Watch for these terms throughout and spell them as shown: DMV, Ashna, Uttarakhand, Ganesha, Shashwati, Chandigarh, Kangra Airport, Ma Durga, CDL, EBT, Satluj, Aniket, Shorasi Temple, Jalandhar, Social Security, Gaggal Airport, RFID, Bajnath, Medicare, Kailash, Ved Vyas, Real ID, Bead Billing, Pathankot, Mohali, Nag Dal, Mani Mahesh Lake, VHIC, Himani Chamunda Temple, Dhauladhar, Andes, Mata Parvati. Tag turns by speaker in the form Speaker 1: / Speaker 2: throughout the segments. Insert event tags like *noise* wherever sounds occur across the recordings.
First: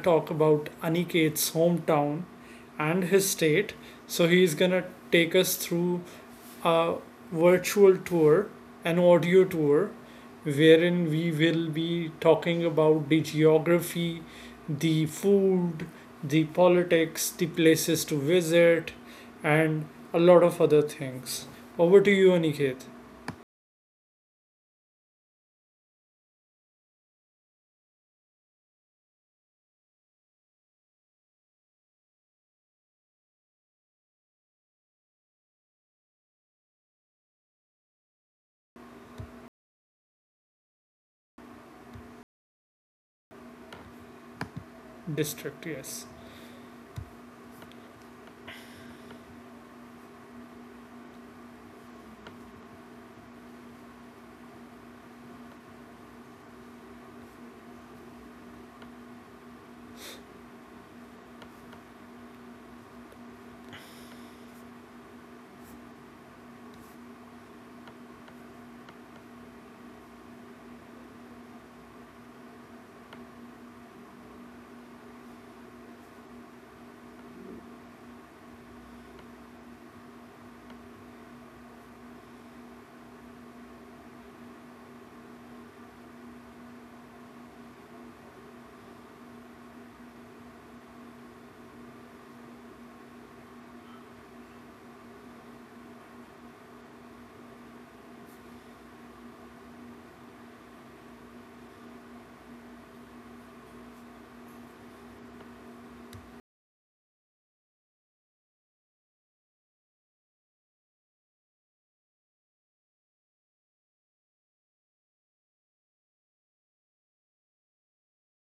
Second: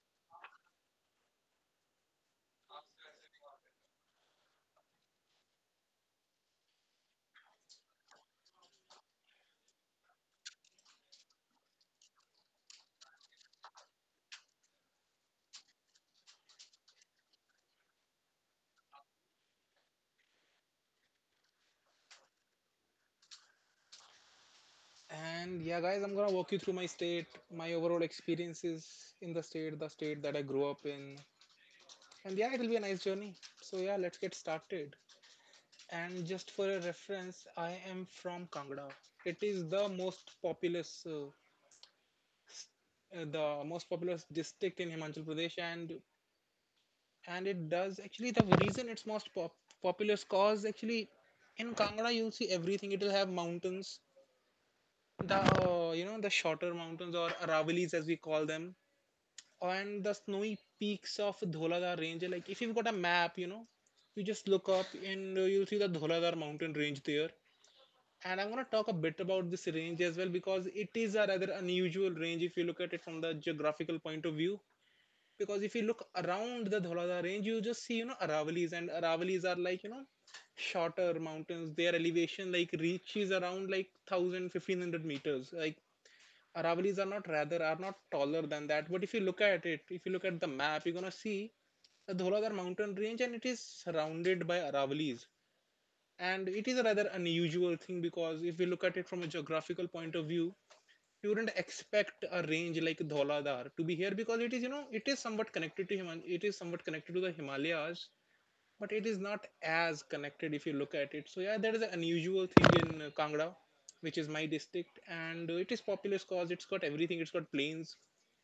Speaker 1: talk about Aniket's hometown and his state. So, he's gonna take us through a virtual tour, an audio tour, wherein we will be talking about the geography, the food, the politics, the places to visit, and a lot of other things. Over to you, Aniket.
Speaker 2: And yeah, guys, I'm gonna walk you through my state, my overall experiences in the state that I grew up in. And yeah, it'll be a nice journey. So yeah, let's get started. And just for a reference, I am from Kangra. It is the most populous district in Himachal Pradesh,
Speaker 1: District,
Speaker 2: and
Speaker 1: yes.
Speaker 2: and it does actually the reason it's most populous cause actually in Kangra, you'll see everything. It'll have mountains, the the shorter mountains, or Aravallis as we call them, and the snowy peaks of Dholadhar range. Like if you've got a map, you know, you just look up and you'll see the Dholadhar mountain range there. And I'm going to talk a bit about this range as well, because it is a rather unusual range if you look at it from the geographical point of view. Because if you look around the Dholadhar range, you just see, you know, Aravallis, and Aravallis are, like, you know, shorter mountains. Their elevation, like, reaches around like 1000 1500 meters, like Aravallis are not, rather are not, taller than that. But if you look at it, if you look at the map, you're gonna see the Dholagar mountain range, and it is surrounded by Aravallis. And it is a rather unusual thing, because if you look at it from a geographical point of view, you wouldn't expect a range like Dholadar to be here, because it is, you know, it is somewhat connected to Himan it is somewhat connected to the Himalayas, but it is not as connected if you look at it. So yeah, that is an unusual thing in Kangra, which is my district, and it is populous cause it's got everything. It's got plains,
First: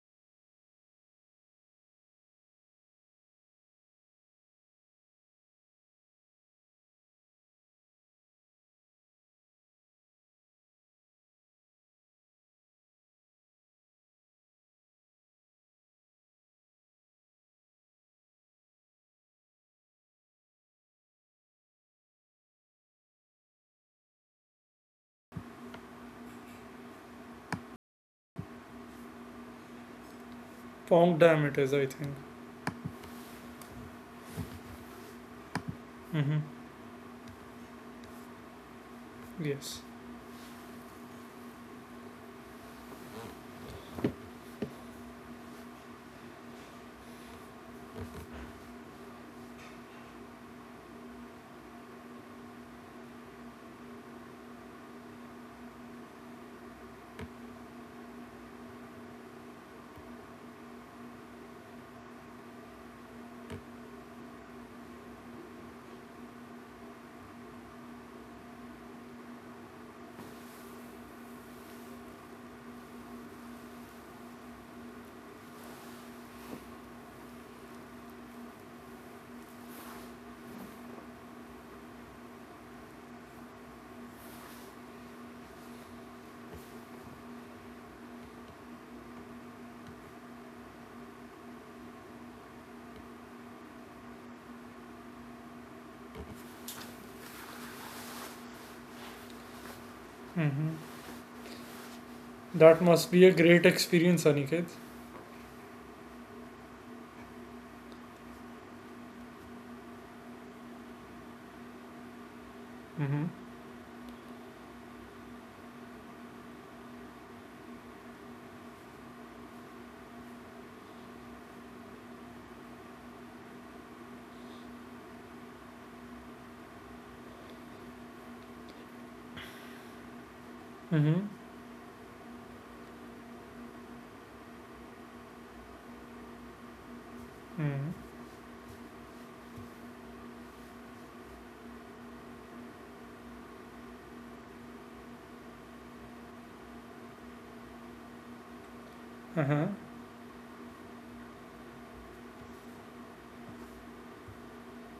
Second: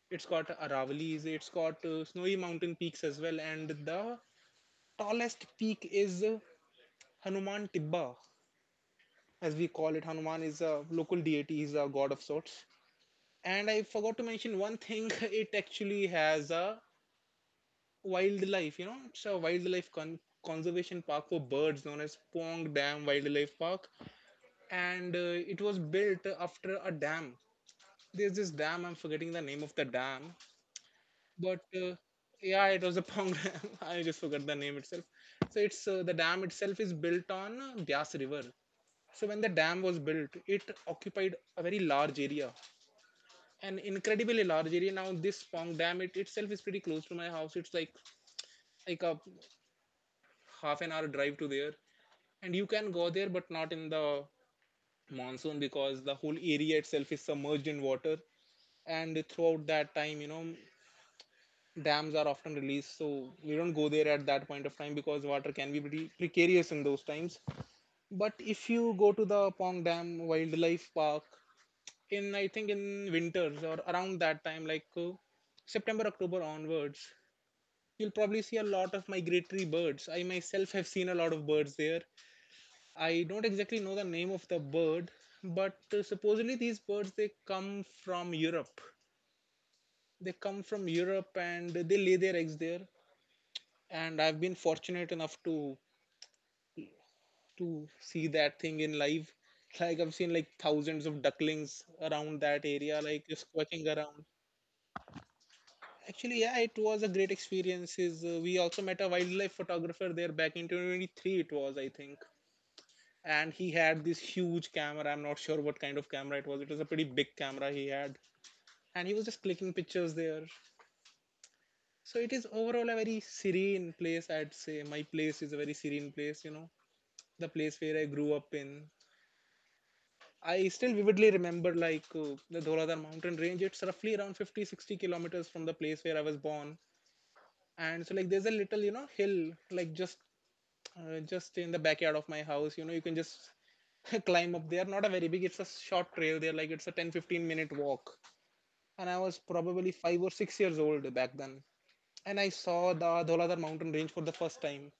Speaker 2: it's got Aravalis, it's got snowy mountain peaks as well, and the tallest peak is Hanuman Tibba, as we call it. Hanuman is a local deity, he's a god of sorts. And I forgot to mention one thing. *laughs* It actually has a wildlife. You know, it's a wildlife conservation park for birds known as Pong Dam Wildlife Park, and it was built after a dam. There's this dam. I'm forgetting the name of the dam,
Speaker 1: Pong Dam, it
Speaker 2: but
Speaker 1: is, I think.
Speaker 2: yeah, it was the Pong *laughs* Dam. I just forgot the name itself. So it's the
Speaker 1: Mm-hmm.
Speaker 2: dam itself is built on Bias River. So when the
Speaker 1: Yes.
Speaker 2: dam was built, it occupied a very large area, an incredibly large area. Now, this Pong Dam it itself is pretty close to my house. It's like a half an hour drive to there. And you can go there, but not in the monsoon, because the whole area itself is submerged in water. And throughout that time, you know, dams are often released, so we don't go there at that point of time, because water can be pretty precarious in those times. But if you go to the Pong Dam Wildlife Park in, I think in winters or around that time, like september october onwards, you'll probably see a lot of migratory birds. I myself have seen a lot of birds there. I don't exactly know the name of the bird, but supposedly these birds, they come from Europe. They come from Europe and they lay their eggs there. And I've been fortunate enough to see that thing in live. Like, I've seen like
Speaker 1: Mm-hmm.
Speaker 2: thousands of ducklings around that
Speaker 1: That
Speaker 2: area,
Speaker 1: must be
Speaker 2: like
Speaker 1: a
Speaker 2: just
Speaker 1: great
Speaker 2: quacking around.
Speaker 1: experience, Aniket.
Speaker 2: Actually, yeah, it was a great experience. Is We also met a wildlife photographer there back in 2023. It was, I think,
Speaker 1: Mm-hmm.
Speaker 2: and he had this huge camera. I'm not sure what kind of camera it was. It was a pretty big camera he had, and he was just clicking pictures there. So it is overall a very serene place, I'd say. My place is a very serene place, you know, the place where I grew up in. I still
Speaker 1: Mm-hmm.
Speaker 2: vividly remember, like the Dhauladhar mountain range. It's roughly around 50, 60 kilometers from the place where I was born.
Speaker 1: Mm-hmm.
Speaker 2: And so, like, there's a little, you know, hill, like just in the backyard of my house. You know, you can just *laughs* climb up there. Not a very big, it's a short trail there, like, it's a 10, 15 minute walk. And I was
Speaker 1: Uh-huh.
Speaker 2: probably 5 or 6 years old back then. And I saw the Dhauladhar mountain range for the first time.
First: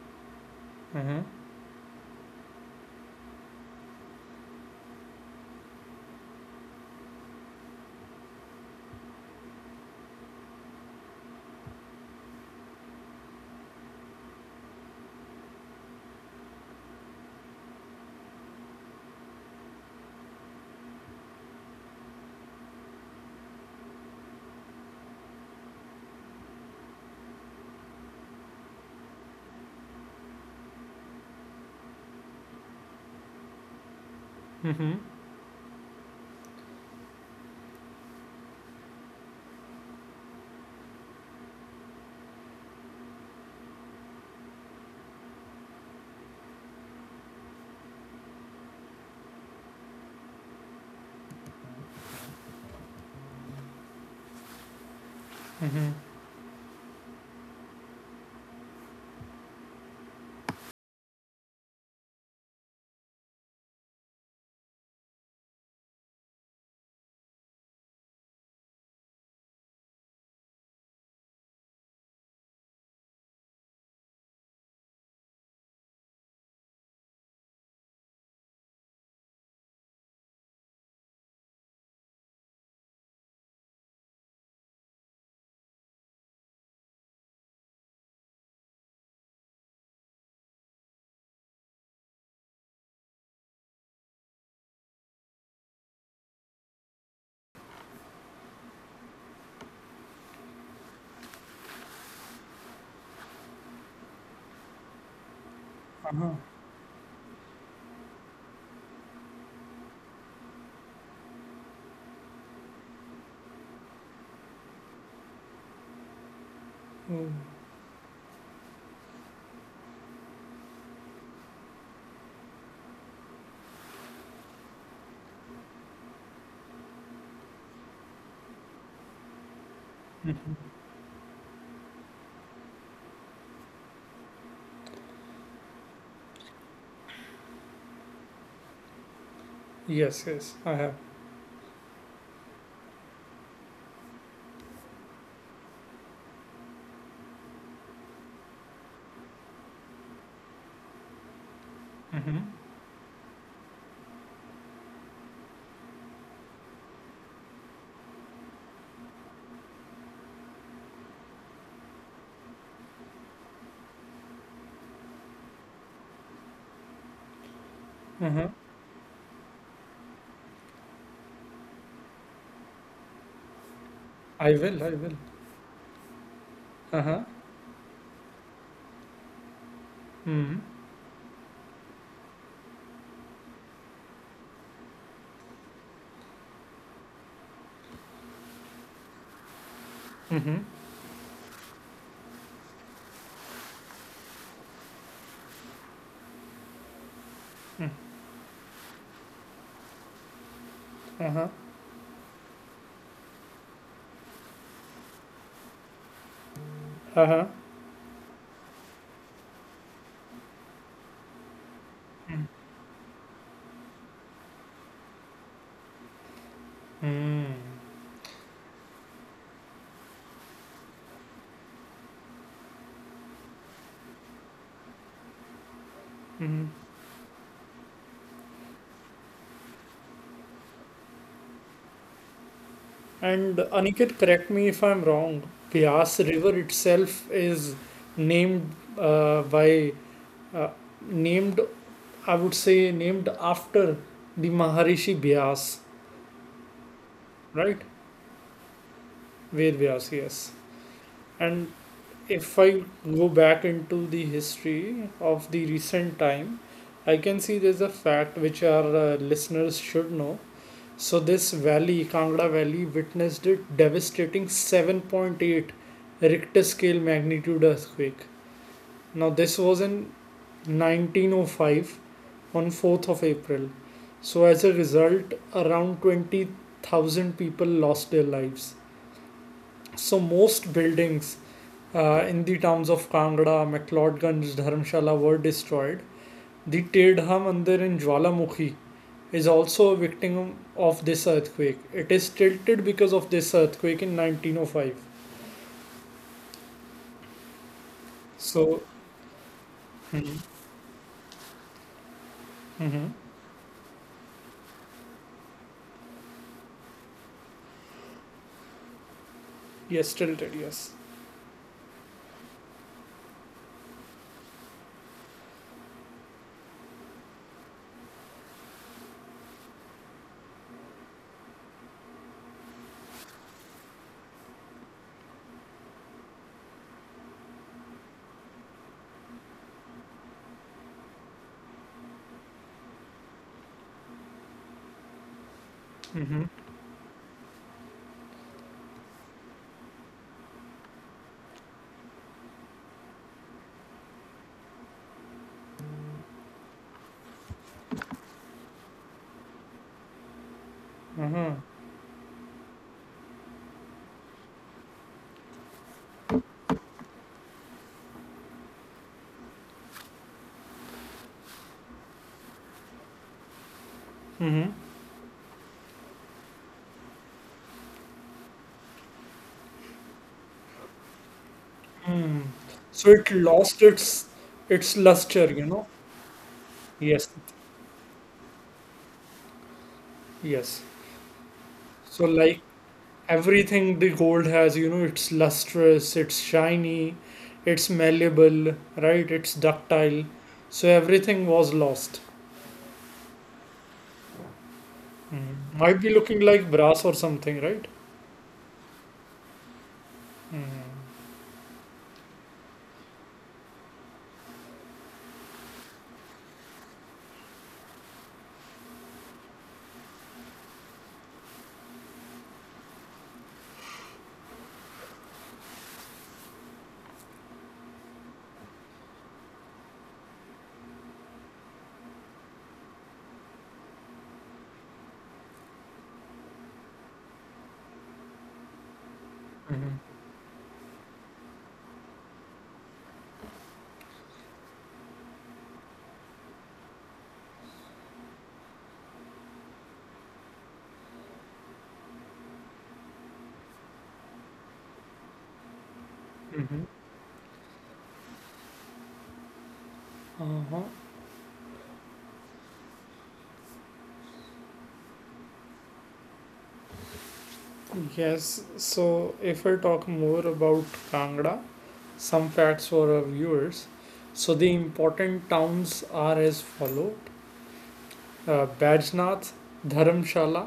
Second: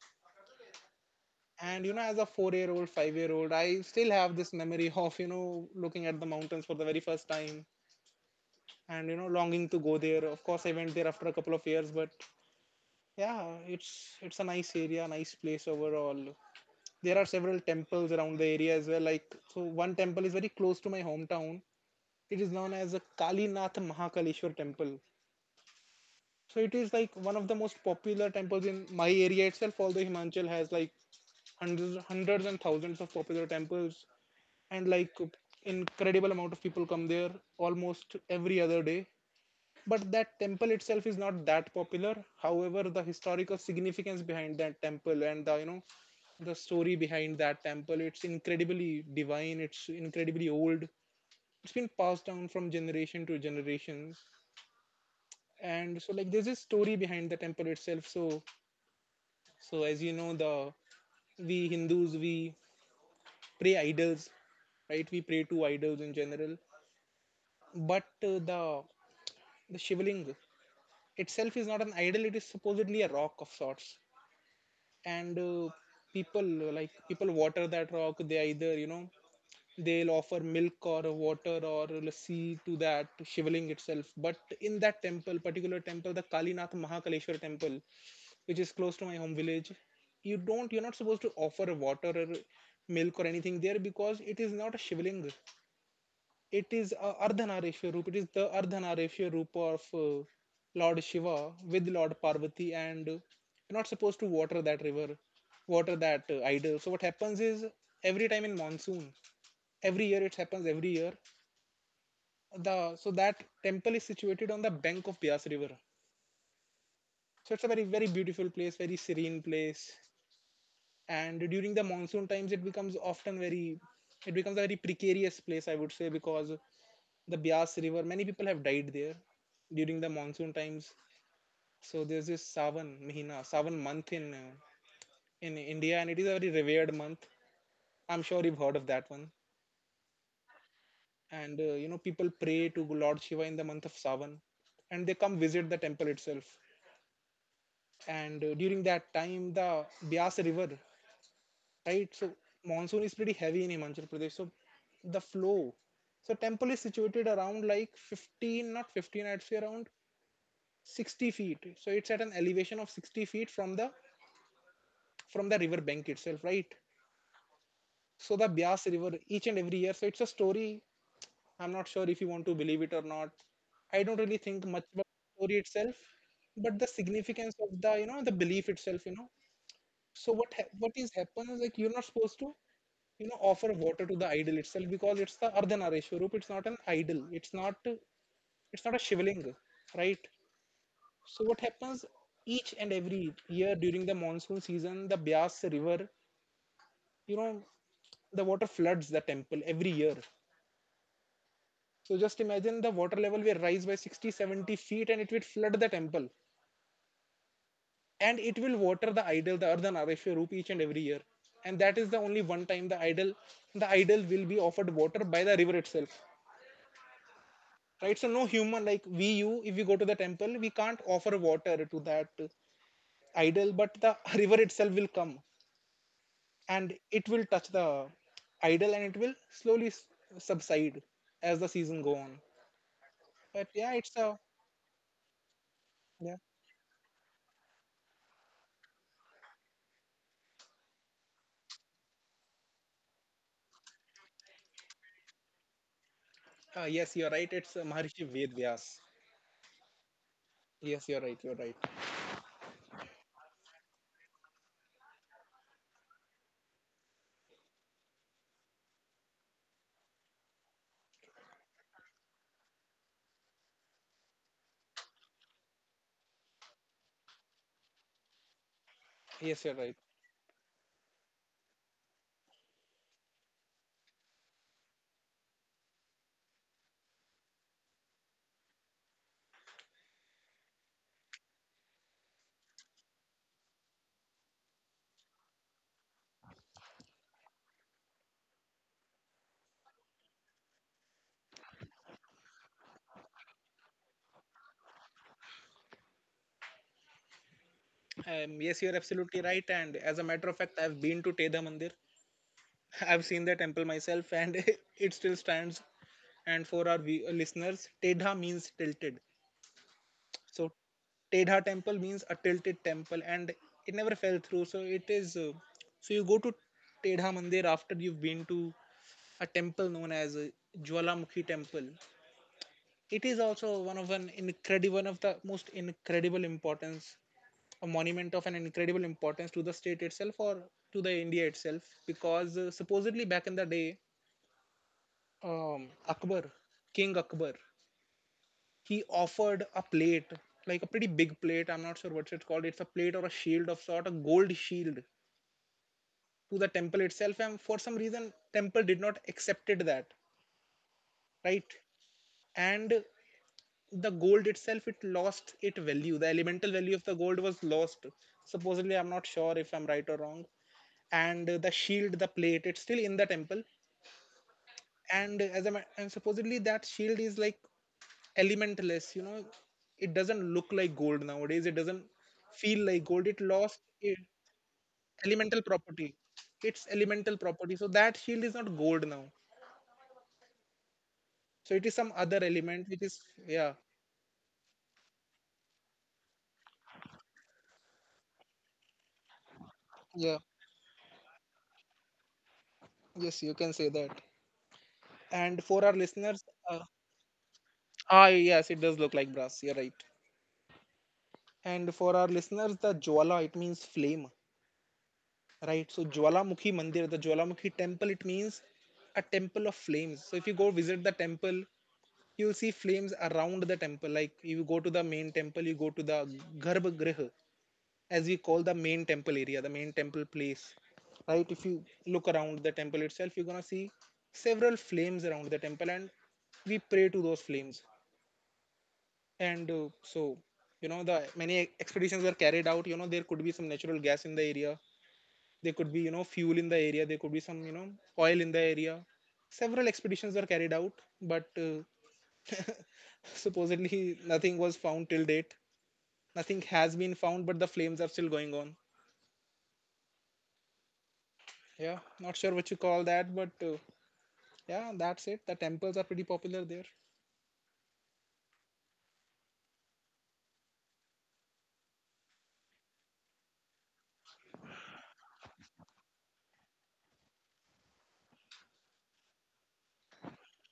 Speaker 1: Uh-huh.
Speaker 2: And you know, as a four-year-old, five-year-old, I still have this memory of, you know, looking at the mountains for the very first time, and you know, longing to go there. Of course, I went there after a couple of years, but yeah, it's a nice area, nice place overall. There are several temples around the area as well. Like, so, one temple is very close to my hometown. It is known as the Kalinath Mahakaleshwar Temple. So it is like one of the most popular temples in my area itself. Although Himachal has, like, hundreds, hundreds and thousands of popular temples, and,
Speaker 1: Mm-hmm.
Speaker 2: like, incredible amount of people come there almost every other day. But that temple itself is not that popular. However, the historical significance behind that temple, and the you know the story behind that temple, it's incredibly divine, it's incredibly old, it's been passed down from generation to generation.
Speaker 1: Mm-hmm.
Speaker 2: And so, like, there's a story behind the temple itself. So So as you know, the we Hindus, we pray idols, right? We pray to idols in general. But the Shivaling itself is not an idol; it is supposedly a rock of sorts. And people, water that rock. They either, you know, they'll offer milk or water or lassi to that Shivaling itself. But in that temple, particular temple, the Kalinath Mahakaleshwar temple, which is close to my home village, you don't, you're not supposed to offer water or milk or anything there, because it is not a shivling, it is the ardhanarishya roop of Lord Shiva with Lord Parvati. And you're not supposed to water that idol. So what happens is, every time in monsoon, every year, it happens every year, the so that temple is situated on the bank of Bias river.
Speaker 1: Oh.
Speaker 2: So it's a very, very beautiful place, very serene place. And during the monsoon times, it becomes a very precarious place, I would say, because the Bias river, many people have died there during the monsoon times. So there's this savan month in India, and it is a very revered month. I'm sure you've heard of that one.
Speaker 1: Yes, yes, I have.
Speaker 2: And people pray to Lord Shiva in the month of Savan, and they come visit the temple itself. And during that time, the Bias river, right? So
Speaker 1: Mm-hmm.
Speaker 2: monsoon is pretty heavy in Himachal Pradesh. So the flow. So temple is situated around like 15, not 15, I'd say around 60 feet. So it's at an elevation of 60 feet from the river bank itself, right? So the
Speaker 1: Mm-hmm.
Speaker 2: Bias River each and every year. So it's a story. I'm not sure if you want to believe it or not. I don't really
Speaker 1: I
Speaker 2: think
Speaker 1: will,
Speaker 2: much
Speaker 1: I
Speaker 2: about
Speaker 1: will.
Speaker 2: the story itself, but the
Speaker 1: Uh-huh.
Speaker 2: significance of the belief itself, you know. So
Speaker 1: Mm-hmm.
Speaker 2: what is happens, like, you're not supposed to, you know, offer water to the idol itself, because it's the Ardhanarishwarup. Swarup. It's not an idol. It's not a shivling, right?
Speaker 1: Mm-hmm.
Speaker 2: So what happens, each and every year during the monsoon season, the Bias River, you know, the water floods the temple every year.
Speaker 1: Uh-huh.
Speaker 2: So just imagine, the water level will rise by 60, 70 feet, and it will flood the temple.
Speaker 1: Uh-huh. Mm. Hmm. Mm hmm. Uh huh. Uh huh.
Speaker 2: And it will water the idol, the Ardhanarishwarup, Roop, each and every year. And that is the only one time the idol will be offered water by the river itself.
Speaker 1: Mm.
Speaker 2: Right? So no human, like, we you, if we go to the temple, we can't offer water to that idol, but the *laughs* river itself will come
Speaker 1: Mm.
Speaker 2: and it will touch the idol, and it will slowly subside as the season go on.
Speaker 1: And
Speaker 2: But yeah, it's
Speaker 1: Aniket,
Speaker 2: a
Speaker 1: correct me if I'm wrong. Vyas
Speaker 2: yeah,
Speaker 1: River itself is named by uh, named I would say named after the Maharishi Vyas,
Speaker 2: yes, you're right, it's
Speaker 1: right?
Speaker 2: Maharishi Ved Vyas.
Speaker 1: Ved Vyas, yes.
Speaker 2: Yes, you're right, you're
Speaker 1: And
Speaker 2: right.
Speaker 1: if I go back into the history of the recent time, I can see there's a fact which our listeners should know. So, this valley, Kangra Valley, witnessed a devastating 7.8 Richter scale magnitude earthquake. Now, this
Speaker 2: Yes, you're
Speaker 1: was
Speaker 2: right.
Speaker 1: in 1905 on 4th of April. So, as a result, around 20,000 people lost their lives. So, most buildings in the towns of Kangra, McLeodganj, Dharamshala were destroyed. The Tedha Mandir in Jwalamukhi is also a victim of this earthquake. It is tilted because of this earthquake in 1905.
Speaker 2: Yes,
Speaker 1: So.
Speaker 2: you're absolutely right, and as a
Speaker 1: Mhm.
Speaker 2: matter of fact, I've been to Teda Mandir. *laughs*
Speaker 1: Mhm.
Speaker 2: I've seen the temple myself and *laughs* it still stands. And for our listeners, teda means tilted.
Speaker 1: Yes, tilted,
Speaker 2: So
Speaker 1: yes.
Speaker 2: Tedha temple means a tilted temple, and it never fell through. So it is. So you go to Tedha Mandir after you've been to a temple known as Jwalamukhi Temple. It is also one of an incredible, one of the most incredible importance, a monument of an incredible importance to the state itself or to the India itself, because supposedly back in the day, um,
Speaker 1: Hmm.
Speaker 2: Akbar, King Akbar, he offered a plate, like a pretty big plate. I'm not sure what it's called. It's a plate or a shield of sort, a gold shield to the temple itself. And for some reason, temple did not accepted that,
Speaker 1: Hmm.
Speaker 2: right? And the gold itself, it lost its value. The elemental value of the gold was lost. Supposedly, I'm not sure if I'm right or wrong. And the shield, the plate, it's still in the temple.
Speaker 1: Hmm.
Speaker 2: And supposedly that shield is like elementless. It doesn't look like gold nowadays. It doesn't
Speaker 1: Mm.
Speaker 2: feel like
Speaker 1: So
Speaker 2: gold.
Speaker 1: it
Speaker 2: it lost
Speaker 1: lost
Speaker 2: it,
Speaker 1: its luster,
Speaker 2: elemental
Speaker 1: you know.
Speaker 2: property its
Speaker 1: Yes,
Speaker 2: elemental property So that shield is not gold now.
Speaker 1: yes.
Speaker 2: So it is some
Speaker 1: So,
Speaker 2: other
Speaker 1: like,
Speaker 2: element which is. Yeah,
Speaker 1: everything the gold has, it's lustrous, it's shiny, it's malleable, right, it's ductile,
Speaker 2: yeah,
Speaker 1: so everything was lost.
Speaker 2: yes, you can say that. And for
Speaker 1: Hmm,
Speaker 2: our
Speaker 1: might be
Speaker 2: listeners.
Speaker 1: looking like
Speaker 2: uh,
Speaker 1: brass or something, right?
Speaker 2: yes, it does look like brass. You're right. And for our listeners, the jwala, it means flame. Right? So jwalamukhi mandir the Jwalamukhi Temple, it means a temple of flames. So if you go visit the temple, you'll see flames around the temple. Like, you go to the main temple, you go to the Garbhagriha, as we call the main temple area, the main temple place. Right? If you look around the temple itself, you're gonna see several flames around the temple, and we pray to those flames. And uh,
Speaker 1: Mm-hmm.
Speaker 2: so, you know, the many expeditions were carried out. You know, there could be some natural gas in the area. There could be, fuel in the area. There could be some, oil in the area. Several expeditions were carried out, but supposedly *laughs* nothing was found till date. Nothing
Speaker 1: Mm-hmm.
Speaker 2: has been found, but the flames are still going on.
Speaker 1: Uh-huh.
Speaker 2: Yeah, not sure what you call that, but yeah, that's it. The temples are pretty popular there.
Speaker 1: Yes, so if I talk more about Kangra, some facts for our viewers. So the important towns are as follow: Bajnath, Dharamshala,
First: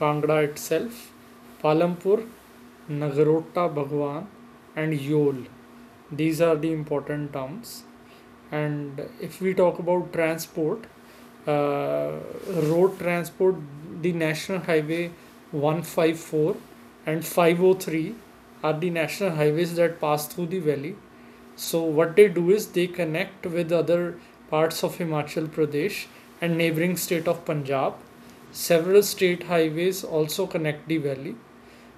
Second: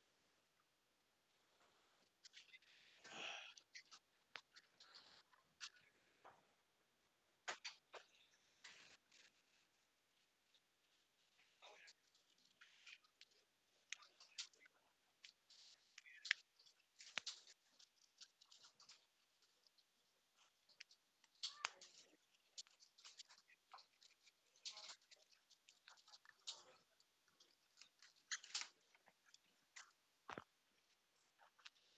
Speaker 1: Kangra itself, Palampur, Nagarota Bhagwan, and Yol. These are the important towns. And if we talk about transport, uh, road transport, the National Highway 154 and 503 are the national highways that pass through the valley. So, what they do is they connect with other parts of Himachal Pradesh and neighboring state of Punjab. Several state highways also connect the valley.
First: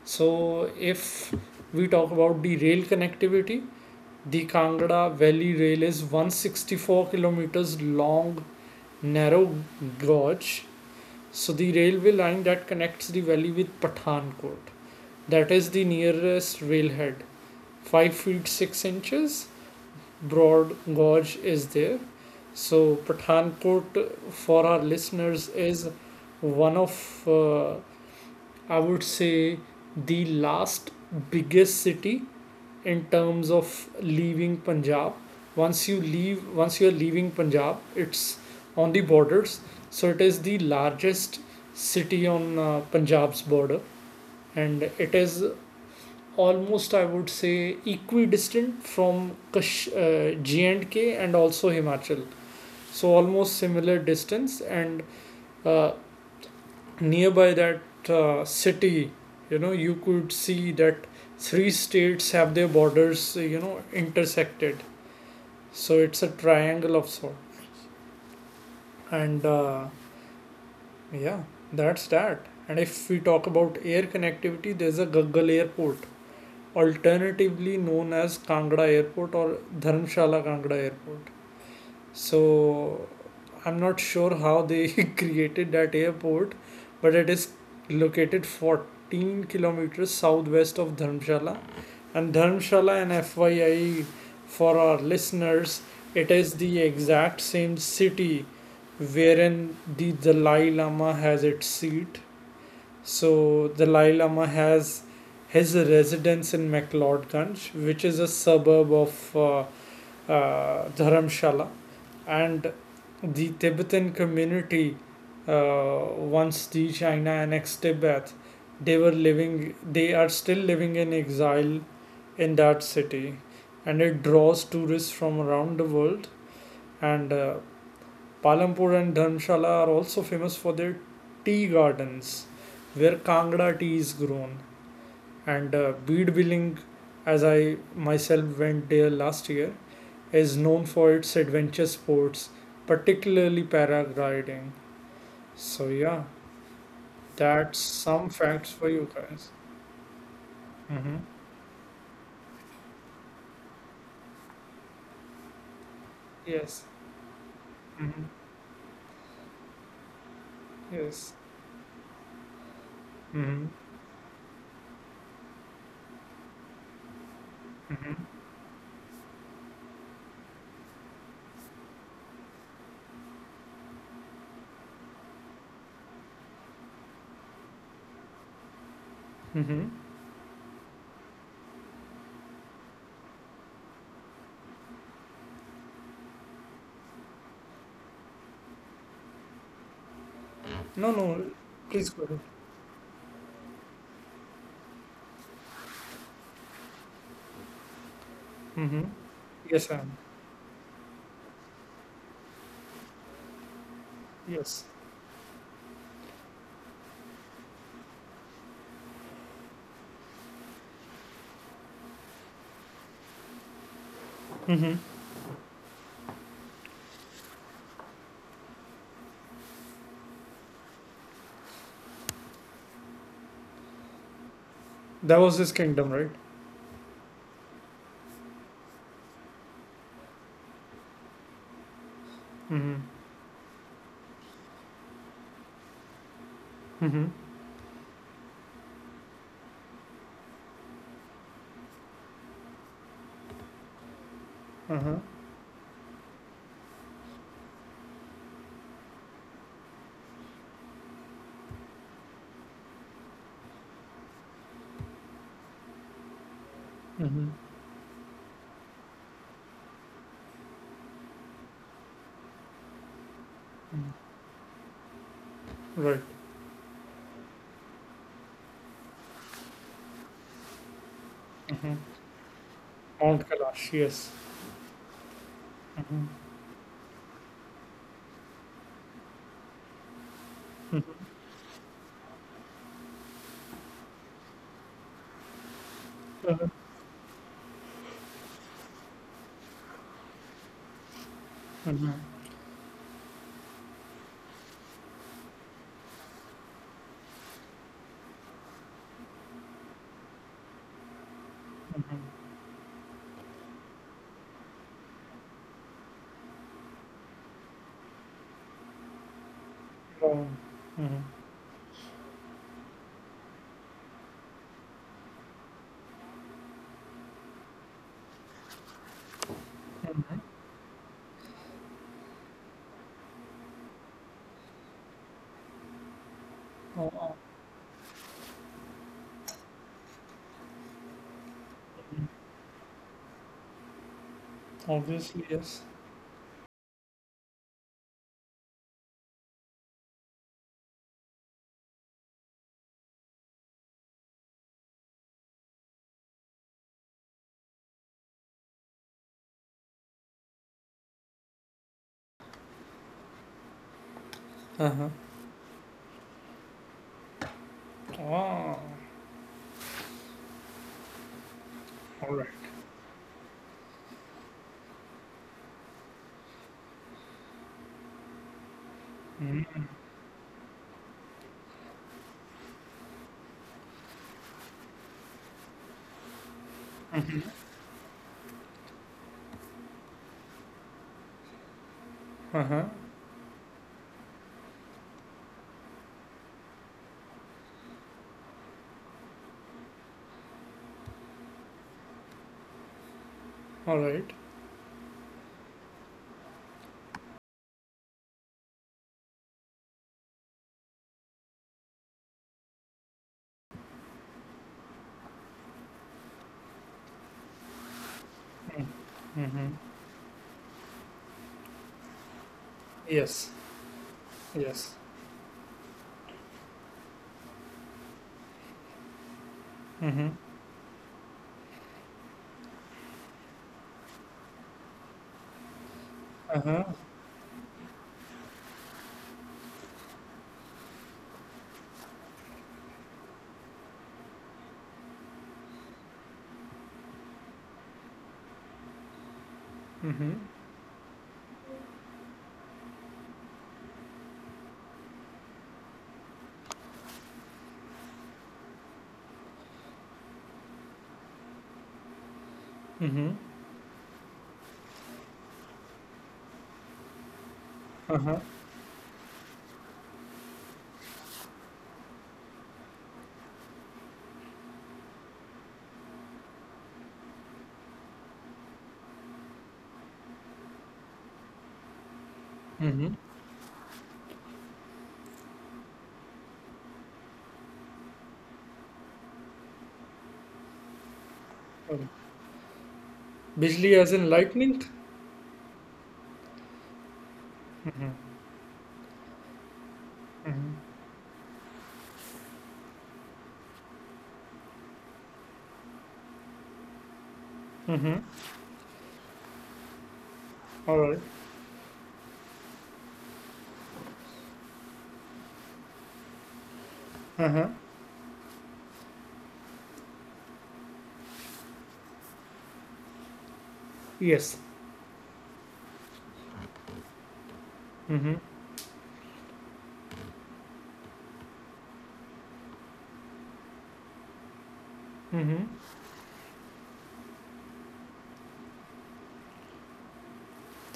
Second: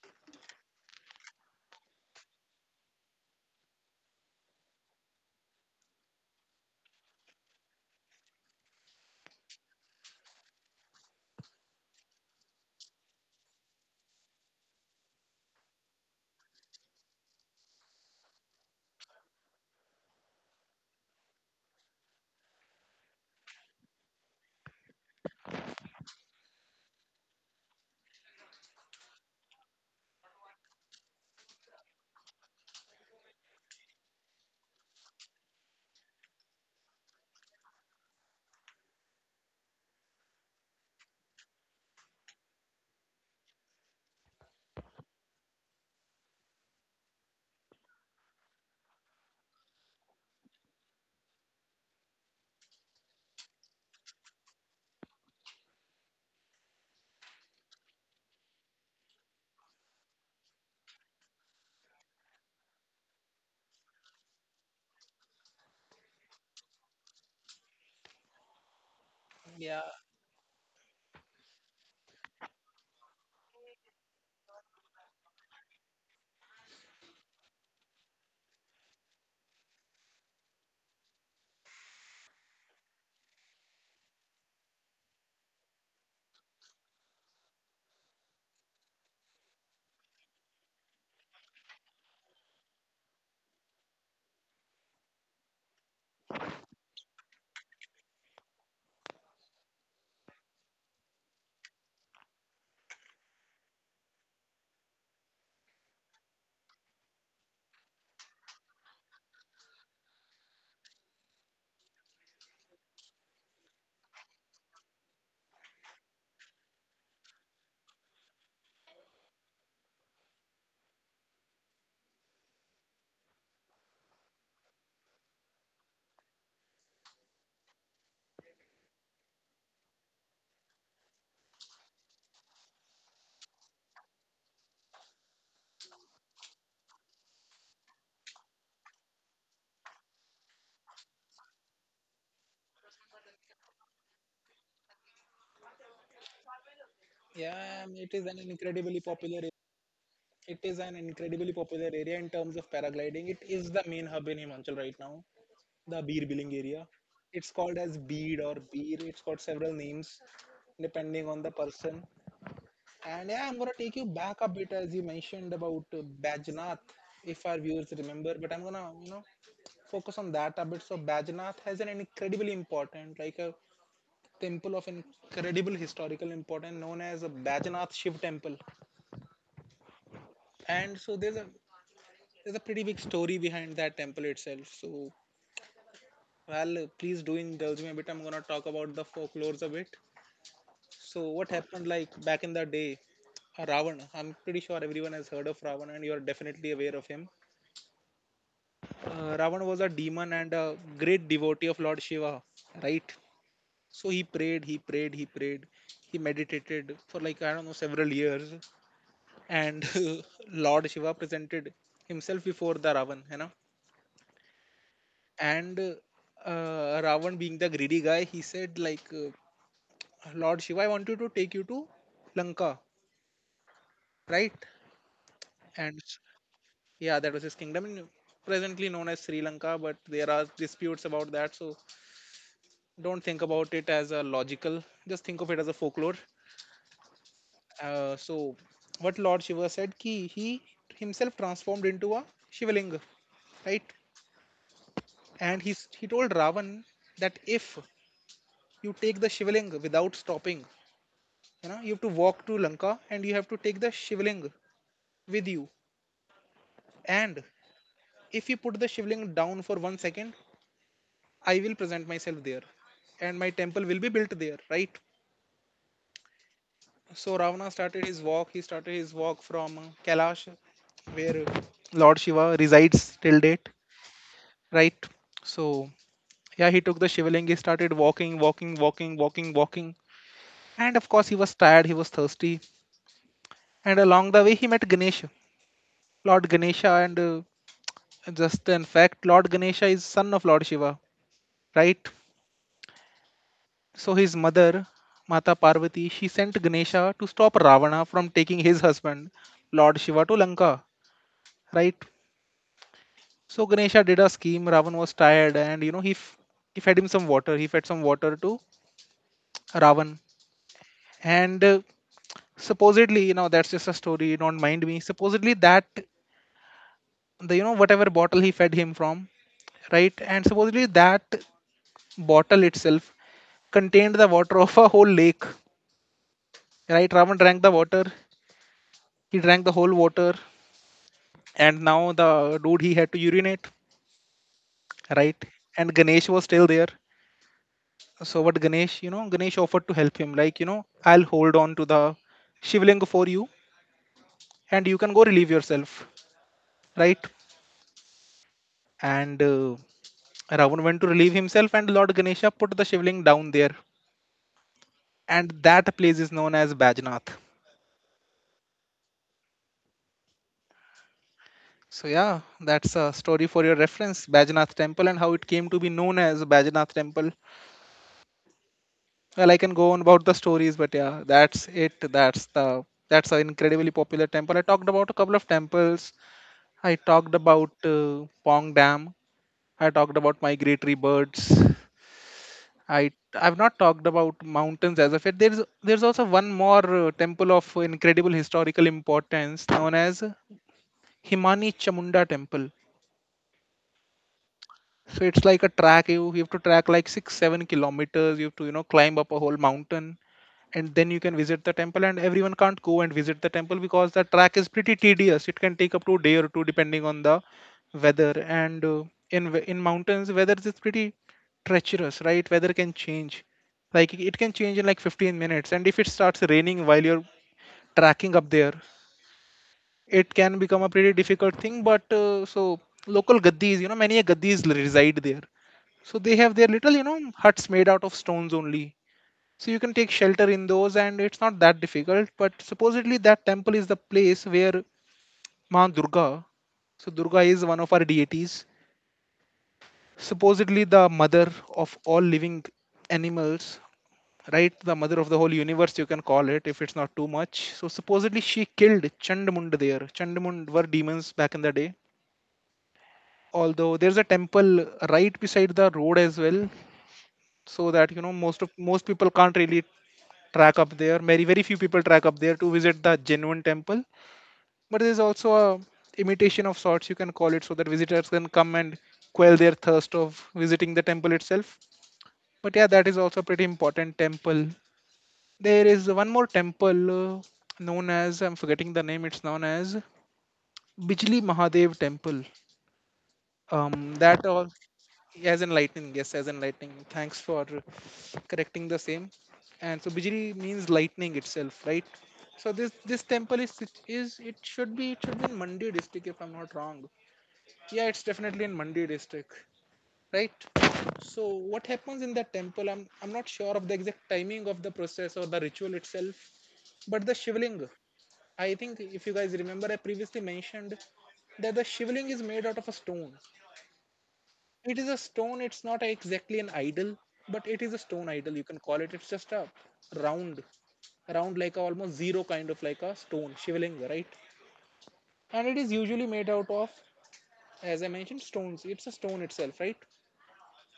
Speaker 1: So, if we talk about the rail connectivity, the Kangra Valley Rail is 164 kilometers long, narrow gauge. So, the railway line that connects the valley with Pathankot, that is the nearest railhead, 5 feet 6 inches broad gauge is there. So, Pathankot for our listeners is one of, I would say, the last biggest city in terms of leaving Punjab. Once you are leaving Punjab, it's on the borders. So it is the largest city on Punjab's border, and it is almost, I would say, equidistant from G&K and K and also Himachal. So almost similar distance, and uh, nearby that city, you could see that three states have their borders, intersected. So it's a triangle of sort, and yeah, that's that. And if we talk about air connectivity, there's a Gaggal airport, alternatively known as Kangra airport or Dharamshala Kangra airport. So I'm not sure how they *laughs* created that airport, but it is located 14 kilometers southwest of Dharamshala. And Dharamshala, and FYI for our listeners, it is the exact same city wherein the Dalai Lama has its seat. So Dalai Lama has his residence in McLeodganj, which is a suburb of Dharamshala, and the Tibetan community, once the China annexed Tibet, they are still living in exile in that city, and it draws tourists from around the world. And Palampur and Dharmshala are also famous for their tea gardens, where Kangra tea is grown. And Bead Billing, as I myself went there last year, is known for its adventure sports, particularly paragliding. So yeah,
Speaker 2: Yeah.
Speaker 1: that's
Speaker 2: It is
Speaker 1: some
Speaker 2: an
Speaker 1: facts for
Speaker 2: incredibly
Speaker 1: you
Speaker 2: popular
Speaker 1: guys.
Speaker 2: it is an
Speaker 1: Mm-hmm.
Speaker 2: incredibly popular area in terms of paragliding. It is the main hub in Himachal right now, the Beer Billing area.
Speaker 1: Yes.
Speaker 2: It's called as
Speaker 1: Mm-hmm.
Speaker 2: Bead or Beer. It's got several names depending
Speaker 1: Yes.
Speaker 2: on the person. And yeah, I'm
Speaker 1: Mm-hmm.
Speaker 2: gonna take you back a bit, as you mentioned about Bajnath. If our viewers
Speaker 1: Mm-hmm.
Speaker 2: remember, but I'm gonna focus on that a bit. So Bajanath has an incredibly important, like a temple of incredible historical importance, known as a Bajanath Shiv temple.
Speaker 1: Mm-hmm.
Speaker 2: And so there's a pretty big story behind that temple itself. So well, please do indulge me a bit. I'm gonna talk about the folklores a bit.
Speaker 1: No,
Speaker 2: So
Speaker 1: no.
Speaker 2: what happened like
Speaker 1: Please go ahead.
Speaker 2: back in the day? Ravana. I'm pretty sure everyone has heard of Ravana, and you're definitely aware of him.
Speaker 1: Mm-hmm.
Speaker 2: Ravana was a
Speaker 1: Yes, I am.
Speaker 2: demon and a great devotee of Lord Shiva, right? So he prayed, he
Speaker 1: Yes.
Speaker 2: prayed, he prayed, he meditated for like, I don't know, several years. And *laughs* Lord Shiva presented himself before the Ravan.
Speaker 1: Mm-hmm.
Speaker 2: And Ravan, being the greedy guy, he said, like, Lord Shiva, I want you to take you to Lanka, right?
Speaker 1: That was his
Speaker 2: And
Speaker 1: kingdom, right?
Speaker 2: yeah, that was his kingdom, presently known as Sri Lanka, but there are disputes about that. So
Speaker 1: Mm-hmm.
Speaker 2: don't think about it as a logical, just think of it as a folklore.
Speaker 1: Mm-hmm.
Speaker 2: So, what Lord Shiva said, ki he himself transformed into a Shivalinga, right?
Speaker 1: Uh-huh.
Speaker 2: And he told Ravan that if you take the Shivalinga without stopping, you know, you have to walk to Lanka and you have to take the Shivalinga with you. And
Speaker 1: Mm-hmm.
Speaker 2: if you put the Shivalinga down for 1 second, I will present myself there, and my temple will be
Speaker 1: Mm-hmm.
Speaker 2: built there, right?
Speaker 1: Right.
Speaker 2: So Ravana started his walk. He started his walk from Kailash, where
Speaker 1: Mm-hmm.
Speaker 2: Lord Shiva resides till
Speaker 1: Mount
Speaker 2: date.
Speaker 1: Kailash. Yes.
Speaker 2: Right? So
Speaker 1: Mm-hmm.
Speaker 2: yeah, he took the shivling. He started walking, walking, walking, walking, walking, and of course he was tired. He was thirsty, and along the way he met Ganesha, Lord
Speaker 1: Uh-huh.
Speaker 2: Ganesha, and just in fact, Lord Ganesha is son of Lord Shiva, right?
Speaker 1: Mm-hmm.
Speaker 2: So his mother, Mata Parvati, she sent Ganesha to stop Ravana from taking his husband, Lord Shiva, to Lanka, right? So Ganesha did a scheme. Ravan was tired, and he he fed him some water. He fed some water to Ravan,
Speaker 1: Um, hmm.
Speaker 2: and supposedly, that's just a story, don't mind me, supposedly that, the whatever bottle he fed him from, right? And supposedly, that bottle itself contained the water of a whole lake,
Speaker 1: Oh,
Speaker 2: right?
Speaker 1: oh,
Speaker 2: Ravan drank the water. He drank the whole water. And now the dude, he had to urinate,
Speaker 1: obviously,
Speaker 2: right?
Speaker 1: yes.
Speaker 2: And Ganesh was still there. So what Ganesh, Ganesh offered to help him, like, I'll hold on to the shivling for you, and you can go relieve yourself, right? And Ravan went to relieve himself, and Lord Ganesha put the shivling down there. And that place is known as Bajnath.
Speaker 1: Oh,
Speaker 2: So,
Speaker 1: all
Speaker 2: yeah,
Speaker 1: right.
Speaker 2: that's a story for your reference, Bajnath Temple, and how it came to be known as Bajnath Temple. Well, I can go on about the stories, but yeah, that's it. That's the that's an incredibly popular temple. I talked about a couple of temples. I talked about Pong Dam. I talked about migratory birds.
Speaker 1: Uh huh.
Speaker 2: I've not talked about mountains as of yet. There's also one more temple of incredible historical importance, known as Himani Chamunda Temple.
Speaker 1: All right.
Speaker 2: So it's like a track, you have to track like 6-7 kilometers. You have to climb up a whole mountain. And then you can visit the temple, and everyone can't go and visit the temple because the track is pretty tedious. It can take up to a day or two, depending on the weather. And in mountains weather is pretty treacherous. Right? Weather can change.
Speaker 1: Yes.
Speaker 2: Like, it can change in
Speaker 1: Yes.
Speaker 2: like 15 minutes, and if it starts raining while you're tracking up there,
Speaker 1: Mm-hmm.
Speaker 2: it can become a pretty difficult thing. But uh, so local gaddis, many a gaddis reside there, so they have
Speaker 1: Uh
Speaker 2: their
Speaker 1: huh.
Speaker 2: little huts made out of stones only. So you can take shelter in those, and it's not that difficult. But supposedly, that temple is the place where Ma Durga, so Durga is one of our deities,
Speaker 1: Mm-hmm.
Speaker 2: supposedly the mother of all living animals, right? The mother of the whole universe, you can call it if it's not too much. So supposedly, she killed Chandamund there. Chandamund were demons back in the day.
Speaker 1: Mm-hmm.
Speaker 2: Although there's a temple right beside the road as well, so that
Speaker 1: Uh huh.
Speaker 2: most people can't really track up there. Very very few people track up there to visit the genuine temple, but it is also a imitation of sorts, you can call it, so that visitors can come and quell their thirst of visiting the temple itself. But yeah, that
Speaker 1: Mm-hmm.
Speaker 2: is also a pretty important temple. There is one more temple known as, I'm forgetting the name, it's known as Bijli Mahadev
Speaker 1: Okay.
Speaker 2: Temple.
Speaker 1: Bijli as in
Speaker 2: That all
Speaker 1: lightning.
Speaker 2: As enlightening. Yes, as enlightening. Thanks for
Speaker 1: Mm-hmm.
Speaker 2: correcting the same. And so bijli
Speaker 1: Mm-hmm.
Speaker 2: means lightning itself, right? So this temple is it should be in Mandi district, if I'm not wrong. Yeah, it's
Speaker 1: Mm-hmm.
Speaker 2: definitely in Mandi district, right?
Speaker 1: All right.
Speaker 2: So what happens in that temple? I'm not sure of the exact timing of the process or the ritual itself, but the
Speaker 1: Uh huh.
Speaker 2: shivling. I think if you guys remember, I previously mentioned that the shivling is made out of a stone.
Speaker 1: Yes.
Speaker 2: It is a stone. It's not exactly an idol, but it is a stone
Speaker 1: Mm-hmm.
Speaker 2: idol, you can call it. It's just a round, round like a almost zero kind of like a stone shivling, right? And
Speaker 1: Mm-hmm.
Speaker 2: it is usually made out of, as I mentioned, stones. It's a stone itself, right?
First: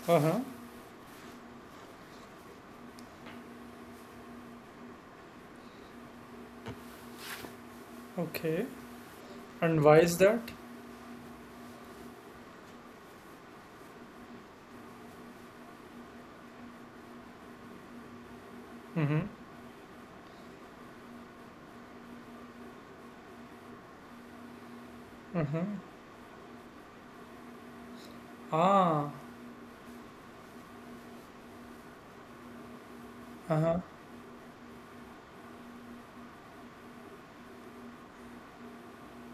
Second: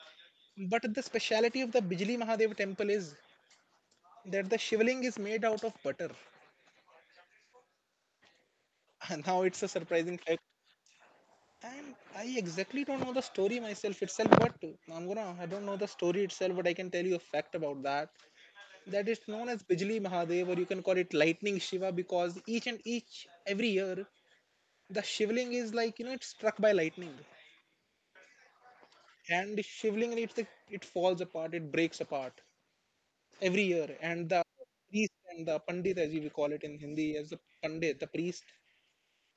Speaker 1: Uh huh.
Speaker 2: But the speciality of the Bijli Mahadev temple is that the shivling is made out of butter.
Speaker 1: Okay.
Speaker 2: *laughs* now it's a
Speaker 1: And why
Speaker 2: surprising
Speaker 1: is
Speaker 2: fact.
Speaker 1: that?
Speaker 2: And I exactly don't know the story myself itself, but I'm gonna, I don't know the story itself, but I can tell you a fact about that. That it's
Speaker 1: Mm-hmm.
Speaker 2: known as Bijli Mahadev, or you can call it Lightning Shiva, because every year, the shivling
Speaker 1: Uh-huh.
Speaker 2: is like, you know, it's struck by lightning.
Speaker 1: Ah.
Speaker 2: And the shivling, it's like, it falls apart, it breaks apart. Every
Speaker 1: Uh huh.
Speaker 2: year. And the priest and the pandit, as we call it in Hindi, as the pandit, the priest,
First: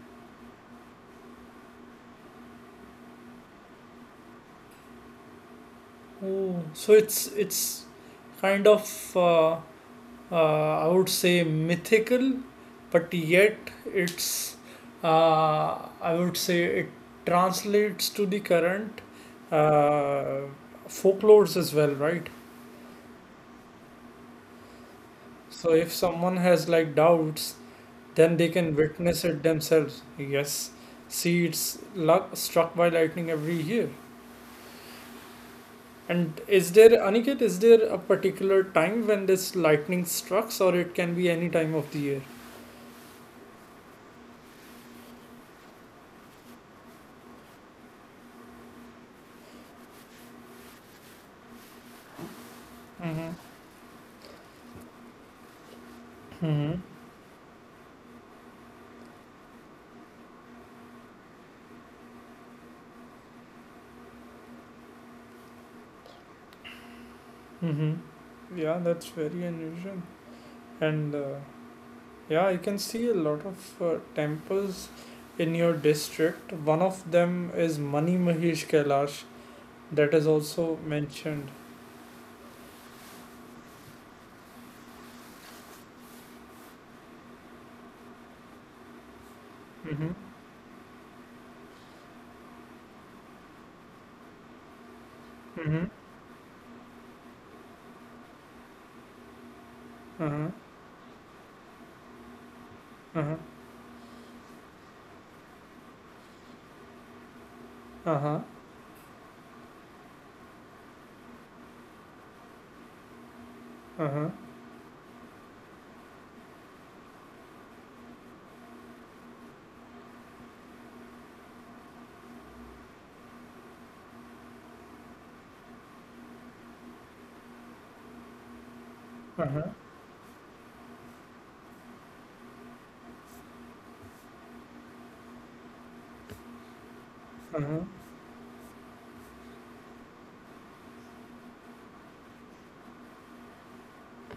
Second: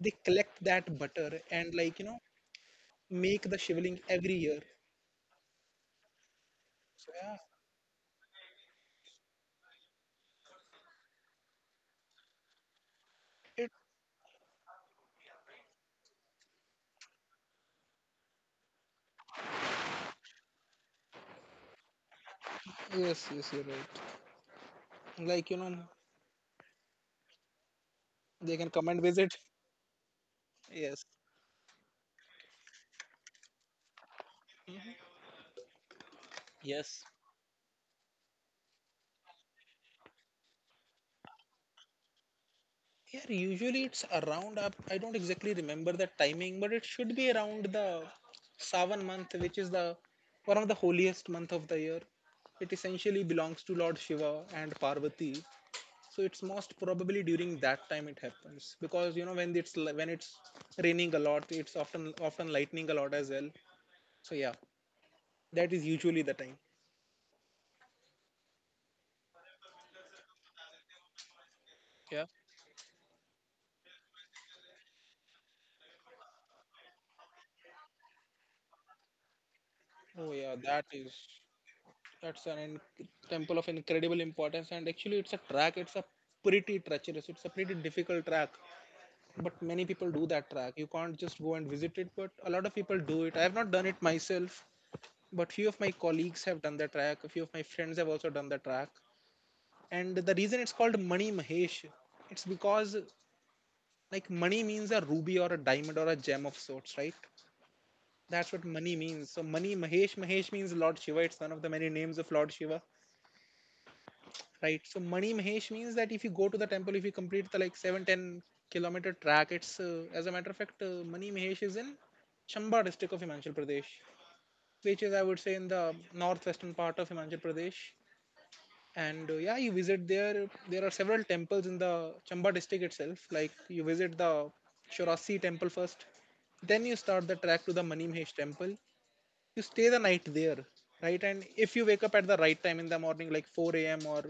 Speaker 2: they collect that butter and like make the shivling every year.
Speaker 1: Oh. So
Speaker 2: So
Speaker 1: it's
Speaker 2: yeah,
Speaker 1: it's kind of I would say mythical, but yet
Speaker 2: it
Speaker 1: it's I would say it translates to the current uh, folklores as well, right?
Speaker 2: yes, yes, you're right. Like you
Speaker 1: So
Speaker 2: know
Speaker 1: if someone has like doubts, then they
Speaker 2: they can
Speaker 1: can
Speaker 2: come and
Speaker 1: witness
Speaker 2: visit.
Speaker 1: it themselves. Yes,
Speaker 2: Yes
Speaker 1: see, it's luck struck by lightning every year. And is there,
Speaker 2: yes.
Speaker 1: Aniket? Is there a particular time when this lightning strikes, or it can be any time of the year?
Speaker 2: Yeah, usually it's around. I don't exactly remember the timing, but it should be around the Savan month, which is the one of the holiest month of the year. It essentially belongs to Lord Shiva and Parvati, so it's most probably during that time it happens because you know when it's raining a lot it's often lightning a lot as well, so yeah, that is usually the time.
Speaker 1: Mm-hmm. Yeah, that's very unusual. And
Speaker 2: Yeah.
Speaker 1: yeah, I can see a lot of temples in your district. One of them is Mani Mahesh Kailash, that is
Speaker 2: Oh yeah,
Speaker 1: also
Speaker 2: that is
Speaker 1: mentioned.
Speaker 2: that's an inc- temple of incredible importance, and actually it's a pretty treacherous, it's a pretty difficult track, but many people do
Speaker 1: Mm-hmm.
Speaker 2: that track. You can't just go and visit it, but a lot of people do it. I have not done it myself, but few of
Speaker 1: Mm-hmm.
Speaker 2: my colleagues have done the track, a few of my friends have also done the track. And the
Speaker 1: Uh-huh.
Speaker 2: reason it's called Mani Mahesh, it's because
Speaker 1: Uh-huh.
Speaker 2: like money means a ruby or a diamond or a gem of sorts, right?
Speaker 1: Uh-huh.
Speaker 2: That's what money means. So Mani Mahesh. Mahesh means Lord Shiva. It's one of the many names of Lord Shiva,
Speaker 1: Uh-huh.
Speaker 2: right? So Mani Mahesh means that if you go to the temple, if you complete the like seven ten kilometer track, it's as a matter of fact, Mani Mahesh is in Chamba district of Himachal Pradesh, which is I would say in the northwestern part of Himachal Pradesh. And yeah,
Speaker 1: Uh-huh.
Speaker 2: you visit there, there are several temples in the Chamba district itself. Like you visit the Shorasi temple first, then you start the trek to
Speaker 1: Uh-huh.
Speaker 2: the Manimhesh temple, you stay the night there, right? And if you wake up at the right time in the morning, like 4 a.m. or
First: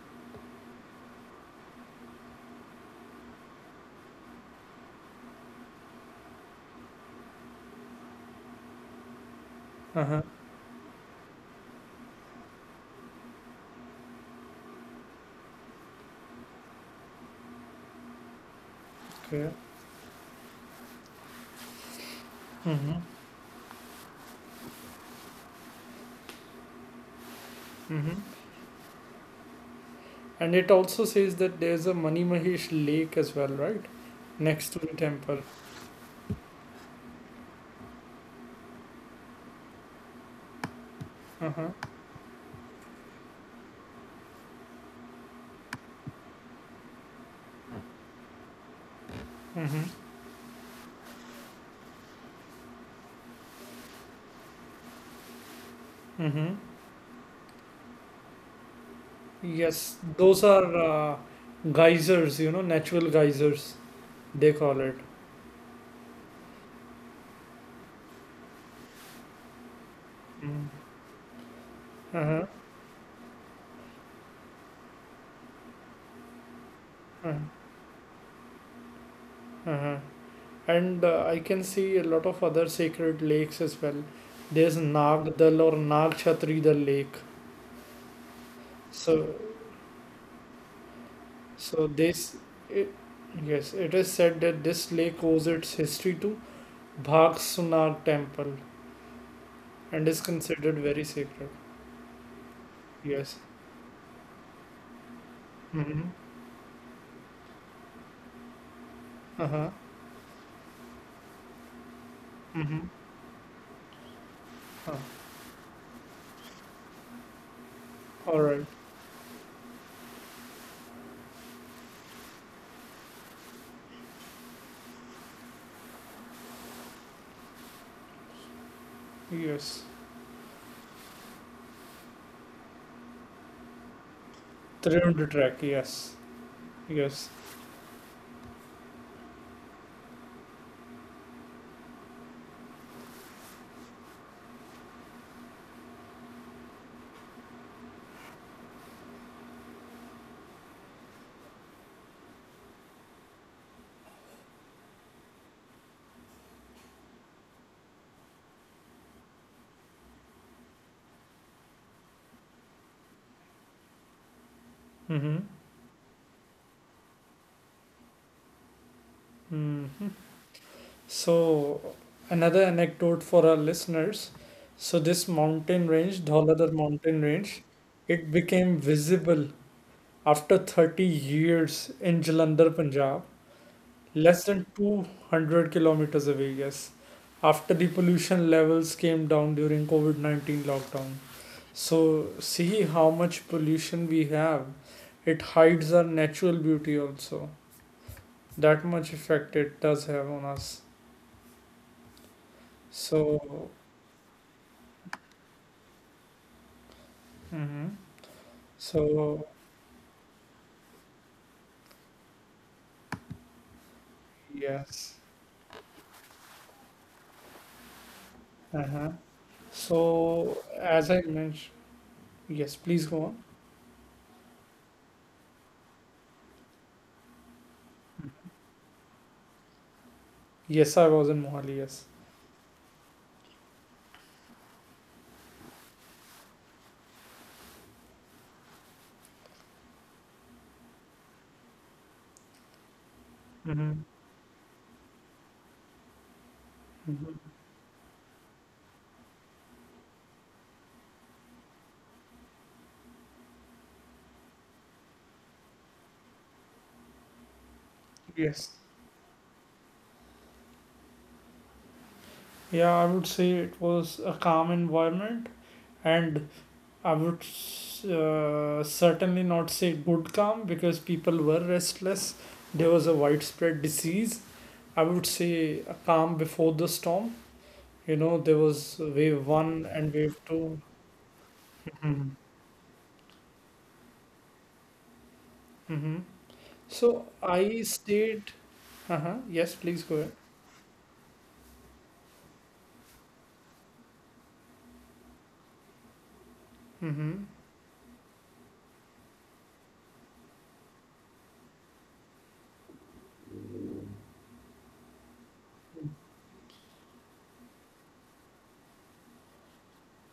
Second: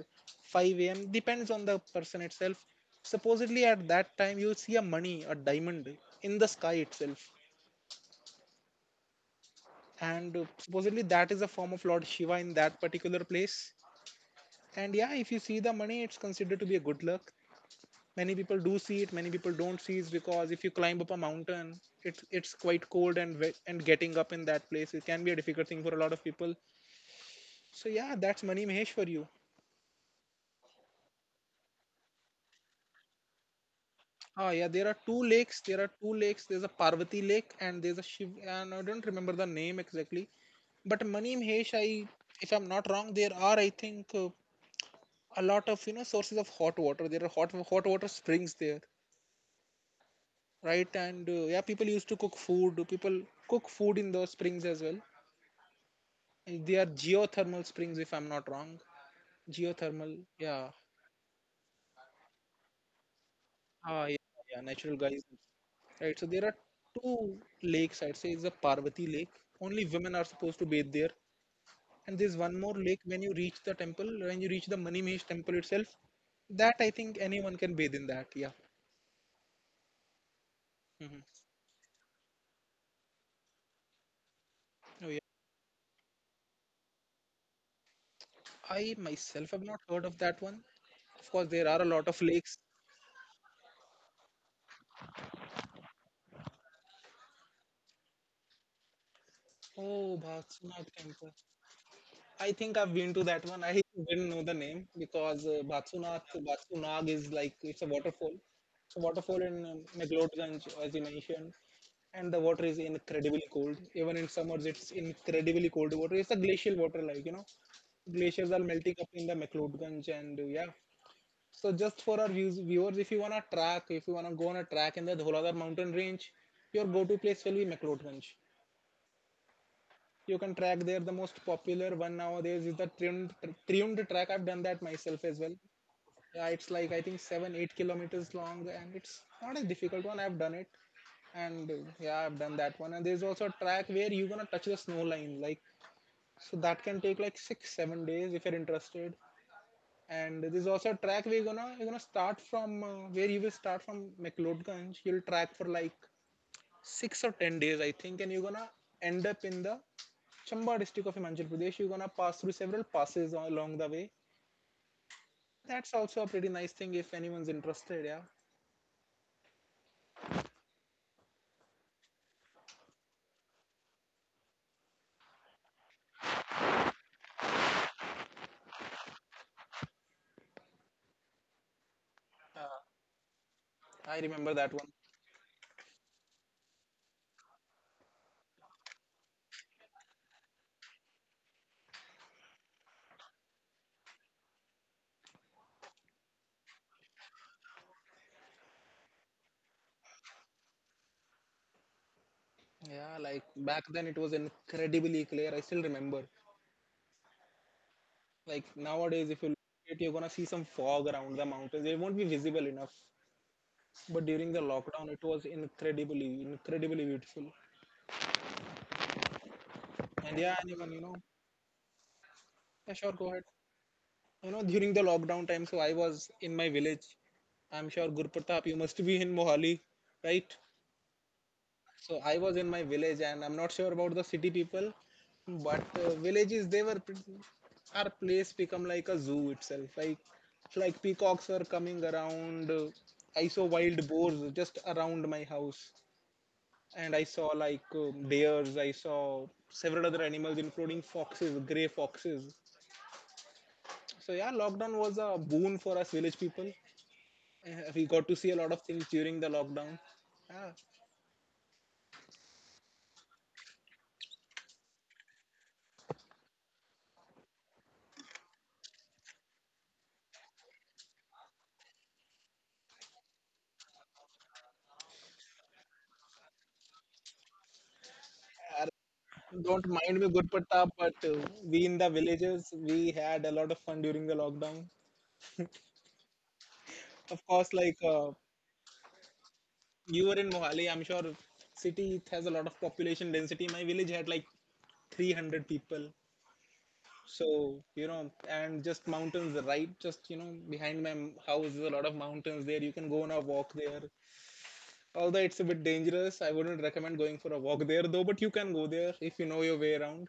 Speaker 2: 5 a.m., depends on the person itself, supposedly at that time you see a money, a diamond in the sky itself.
Speaker 1: Uh-huh.
Speaker 2: And supposedly that is a form of Lord Shiva in that particular place. And yeah, if you see the money, it's considered to be a good luck. Many people do see it, many
Speaker 1: Okay.
Speaker 2: people don't see it, because if you climb up a mountain, it's
Speaker 1: Mm-hmm.
Speaker 2: quite cold and wet, and getting up in that place it can be a difficult thing for a lot of people. So yeah,
Speaker 1: Mm-hmm.
Speaker 2: that's Mani Mahesh for you.
Speaker 1: And it also says that there's a Mani Mahesh lake as well, right?
Speaker 2: Oh
Speaker 1: Next
Speaker 2: yeah,
Speaker 1: to the
Speaker 2: there are two
Speaker 1: temple.
Speaker 2: lakes there are two lakes There's a Parvati lake and there's a Shiv, and I don't remember the name exactly, but Mani
Speaker 1: Uh-huh.
Speaker 2: Mahesh, I, if I'm not wrong, there are I think a lot of, you know, sources of hot water. There are hot water springs there,
Speaker 1: Mm-hmm.
Speaker 2: right? And yeah, people used to cook food, people cook food in those springs as well.
Speaker 1: Mm-hmm.
Speaker 2: They are geothermal springs, if I'm not wrong.
Speaker 1: Yes,
Speaker 2: Geothermal,
Speaker 1: those are
Speaker 2: yeah.
Speaker 1: geysers, natural geysers,
Speaker 2: Ah, yeah,
Speaker 1: they
Speaker 2: yeah,
Speaker 1: call it.
Speaker 2: natural guys. Right. So there are two lakes. I'd say it's a Parvati Lake. Only women are supposed
Speaker 1: Mm.
Speaker 2: to bathe there. And there's
Speaker 1: Uh-huh.
Speaker 2: one more lake when you reach the temple, when you reach the Manimesh temple itself. That I think
Speaker 1: Uh-huh.
Speaker 2: anyone can bathe in that. Yeah.
Speaker 1: Uh-huh. And I
Speaker 2: Hmm.
Speaker 1: can see a lot of other sacred lakes as well. There's
Speaker 2: Oh yeah.
Speaker 1: Nag Dal or Nag Chatri Dal Lake.
Speaker 2: I
Speaker 1: So,
Speaker 2: myself have not heard of that one. Of course, there are
Speaker 1: so
Speaker 2: a lot of lakes.
Speaker 1: it, yes, it is said that this lake owes its history to Bhag Sunag temple and is
Speaker 2: Oh,
Speaker 1: considered
Speaker 2: Bhatsanath
Speaker 1: very
Speaker 2: temple.
Speaker 1: sacred.
Speaker 2: I think I've been to
Speaker 1: Yes.
Speaker 2: that one. I didn't know the name because
Speaker 1: Mm-hmm.
Speaker 2: Basunath, Basunag is like, it's a waterfall. It's a waterfall
Speaker 1: Uh-huh.
Speaker 2: in McLeodganj, as you mentioned, and the water
Speaker 1: Mm-hmm.
Speaker 2: is incredibly cold. Even in summers, it's incredibly cold water. It's a glacial water, like you know,
Speaker 1: All
Speaker 2: glaciers are
Speaker 1: right.
Speaker 2: melting up in the McLeodganj, and yeah. So just for our viewers, if you wanna track, if you wanna go on a track in the Dholadar mountain range, your go-to place will be McLeodganj.
Speaker 1: Yes.
Speaker 2: You can track there. The most popular one nowadays is the trimmed track. I've done that
Speaker 1: 32
Speaker 2: myself as well.
Speaker 1: track, yes,
Speaker 2: Yeah, it's like I think
Speaker 1: yes.
Speaker 2: seven, 8 kilometers long, and it's not a difficult one. I've done it, and yeah, I've done that one. And there's also a track where you're gonna touch the snow line, like, so that can take like six, 7 days if you're interested. And there's also a track where you're gonna start from where you will start from McLeodganj. You'll track for like 6 or 10 days, I think, and you're gonna end up in the Chamba district of Himachal Pradesh. You're gonna pass through several passes along the way.
Speaker 1: Mm-hmm.
Speaker 2: That's also a pretty nice thing if anyone's interested. Yeah.
Speaker 1: Mm-hmm. So another anecdote for our listeners. So this mountain range, Dhauladhar mountain range, it became visible after 30 years in Jalandhar,
Speaker 2: uh,
Speaker 1: Punjab,
Speaker 2: I
Speaker 1: less
Speaker 2: remember
Speaker 1: than
Speaker 2: that one.
Speaker 1: 200 kilometers away, yes, after the pollution levels came down during COVID-19 lockdown. So see how much pollution we have. It hides our natural beauty also. That much effect it does have on us.
Speaker 2: Yeah, like
Speaker 1: So.
Speaker 2: back then it was incredibly clear. I still remember.
Speaker 1: Hmm.
Speaker 2: Like nowadays,
Speaker 1: So,
Speaker 2: if you look at it, you're gonna see some fog around the mountains. They won't be visible enough. But during the lockdown,
Speaker 1: yes,
Speaker 2: it was incredibly, incredibly beautiful.
Speaker 1: uh-huh.
Speaker 2: And
Speaker 1: So
Speaker 2: yeah, anyone, you
Speaker 1: as
Speaker 2: know,
Speaker 1: I mentioned, yes,
Speaker 2: yeah,
Speaker 1: please
Speaker 2: sure,
Speaker 1: go
Speaker 2: go
Speaker 1: on.
Speaker 2: ahead. You know, during the lockdown time, so I was in my village. I'm sure Gurpratap, you must be in Mohali, right?
Speaker 1: Yes, I was in Mohali. Yes.
Speaker 2: So I was in my village, and I'm not sure about the city people, but villages, our place become like a zoo itself, like peacocks were coming around, I saw
Speaker 1: Mm-hmm.
Speaker 2: wild boars just around my house, and I saw
Speaker 1: Mm-hmm.
Speaker 2: like deers, I saw several other animals including foxes, gray foxes. So yeah, lockdown was a boon for us village people. We got to see a
Speaker 1: Yes.
Speaker 2: lot of things during the lockdown. Yeah.
Speaker 1: Yeah, I would say it was a calm environment, and I would certainly not say good calm because people were restless. There was a widespread disease. I would say a calm before the storm. There was wave one
Speaker 2: Don't
Speaker 1: and
Speaker 2: mind me,
Speaker 1: wave
Speaker 2: good
Speaker 1: 2.
Speaker 2: Gurpatap, but we in the
Speaker 1: Mm-hmm.
Speaker 2: villages, we had a lot of fun during the lockdown.
Speaker 1: Mm-hmm. So
Speaker 2: Of course,
Speaker 1: I
Speaker 2: like,
Speaker 1: stayed. Uh-huh. Yes, please go
Speaker 2: you
Speaker 1: ahead.
Speaker 2: were in Mohali, I'm sure, city it has a lot of population density. My village had like 300 people.
Speaker 1: Mm-hmm.
Speaker 2: So, you know, and just mountains, right? Just, you know, behind my house is a lot of mountains there. You can go on a walk there. Although it's a bit dangerous, I wouldn't recommend going for a walk there though, but you can go there if you know your way around.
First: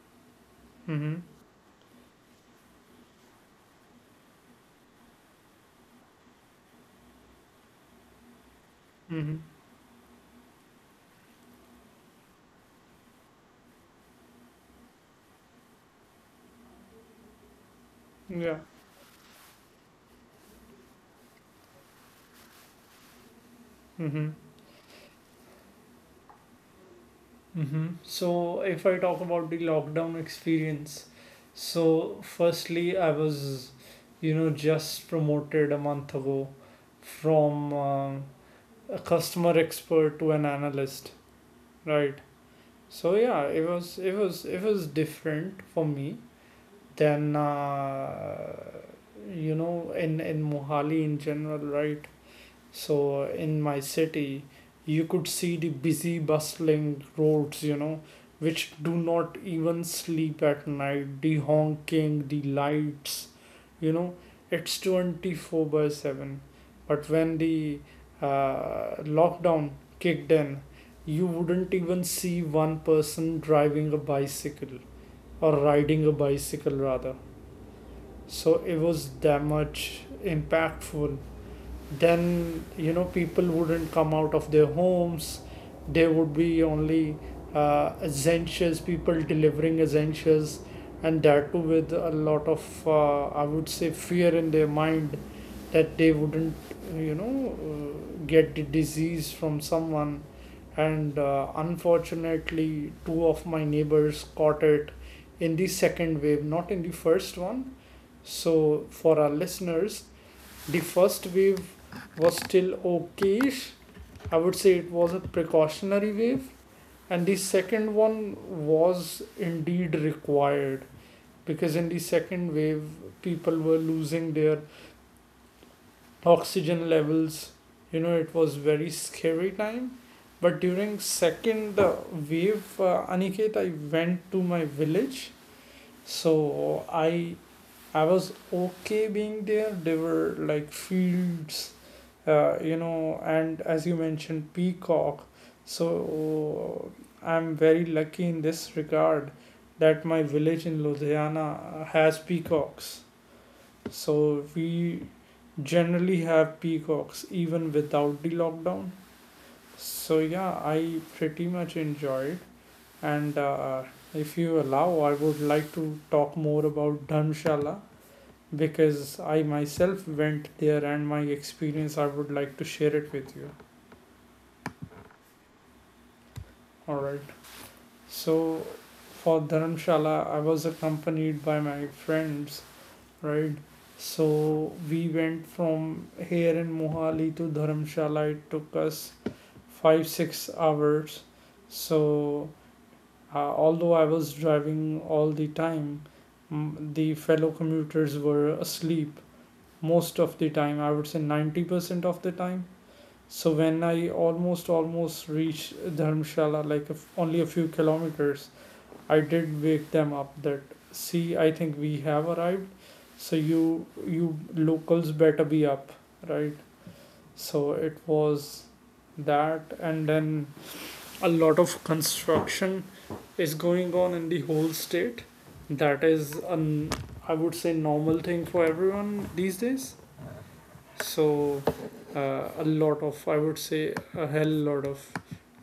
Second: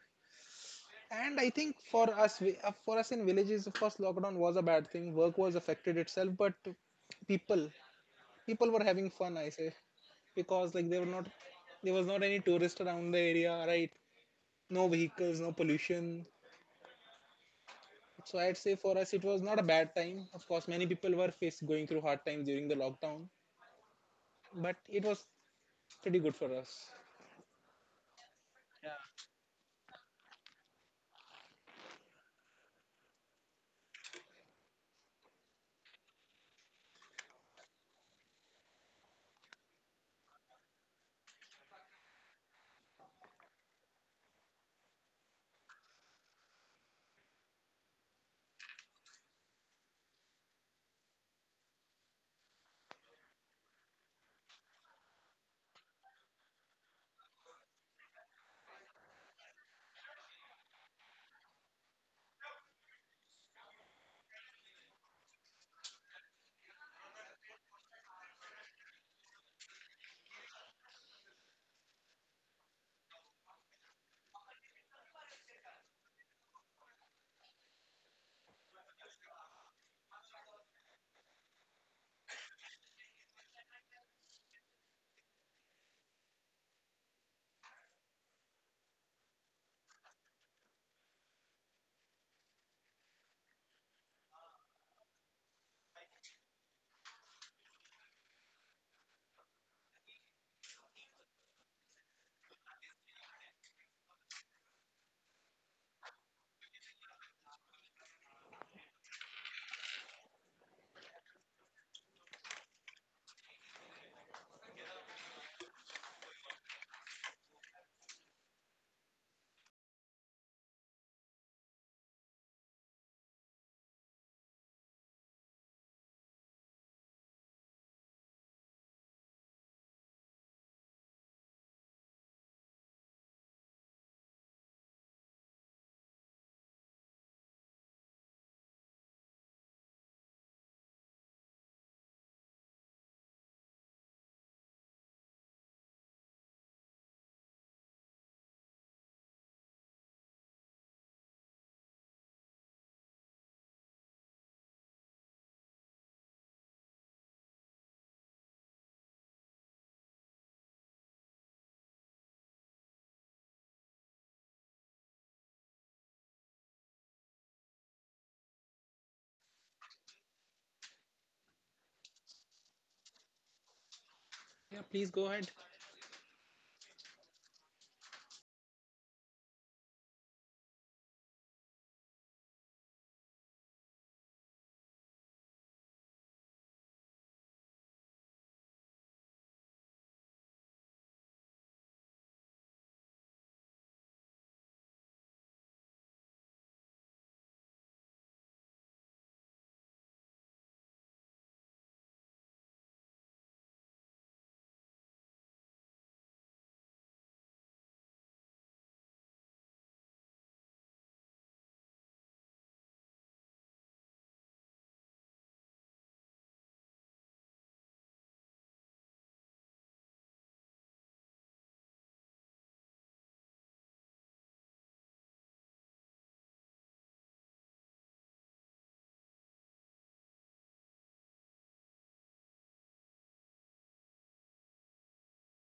Speaker 1: Mm-hmm.
Speaker 2: And I think for us, for us in villages the first lockdown was a bad thing, work was affected itself, but people people were having fun
Speaker 1: Mm-hmm.
Speaker 2: I say, because like they were not there was not any tourist around the area, right? No vehicles, no pollution. So I'd
Speaker 1: Yeah.
Speaker 2: say for us it was not a bad time. Of course, many people were faced going through hard times during the lockdown,
Speaker 1: Mm-hmm.
Speaker 2: but it was pretty good for us.
Speaker 1: Mm-hmm. So if I talk
Speaker 2: Yeah.
Speaker 1: about the lockdown experience, so firstly, I was, just promoted a month ago from a customer expert to an analyst, right? So yeah, it was different for me. Then, in Mohali in general, right? So, in my city, you could see the busy, bustling roads, which do not even sleep at night. The honking, the lights, you know, it's 24 by 7. But when the lockdown kicked in, you wouldn't even see one person driving a bicycle or riding a bicycle rather. So it was that much impactful. Then, people wouldn't come out of their homes. There would be only essentials, people delivering essentials, and that too with a lot of I would say fear in their mind, that they wouldn't get the disease from someone. And unfortunately, two of my neighbors caught it in the second wave, not in the first one. So, for our listeners, the first wave was still okayish. I would say it was a precautionary wave, and the second one was indeed required because in the second wave, people were losing their oxygen levels. It was very scary time. But during second wave, Aniket, I went to my village. So I was okay being there. There were like fields, and as you mentioned, peacock. So I'm very lucky in this regard that my village in Ludhiana has peacocks. So we generally have peacocks even without the lockdown. So yeah, I pretty much enjoyed. And if you allow, I would like to talk more about Dhanshala because I myself went there and my experience I would like to share it with you.
Speaker 2: Yeah, please go ahead.
Speaker 1: Alright. So for Dharamshala I was accompanied by my friends, right? So we went from here in Mohali to Dharamshala. It took us five, 6 hours. So although I was driving all the time, the fellow commuters were asleep most of the time. I would say 90% of the time. So when I almost reached Dharamshala, like a f only a few kilometers, I did wake them up that see, I think we have arrived. So you locals better be up, right? So it was that, and then a lot of construction is going on in the whole state. That is an, I would say, normal thing for everyone these days, so a lot of, I would say, a hell lot of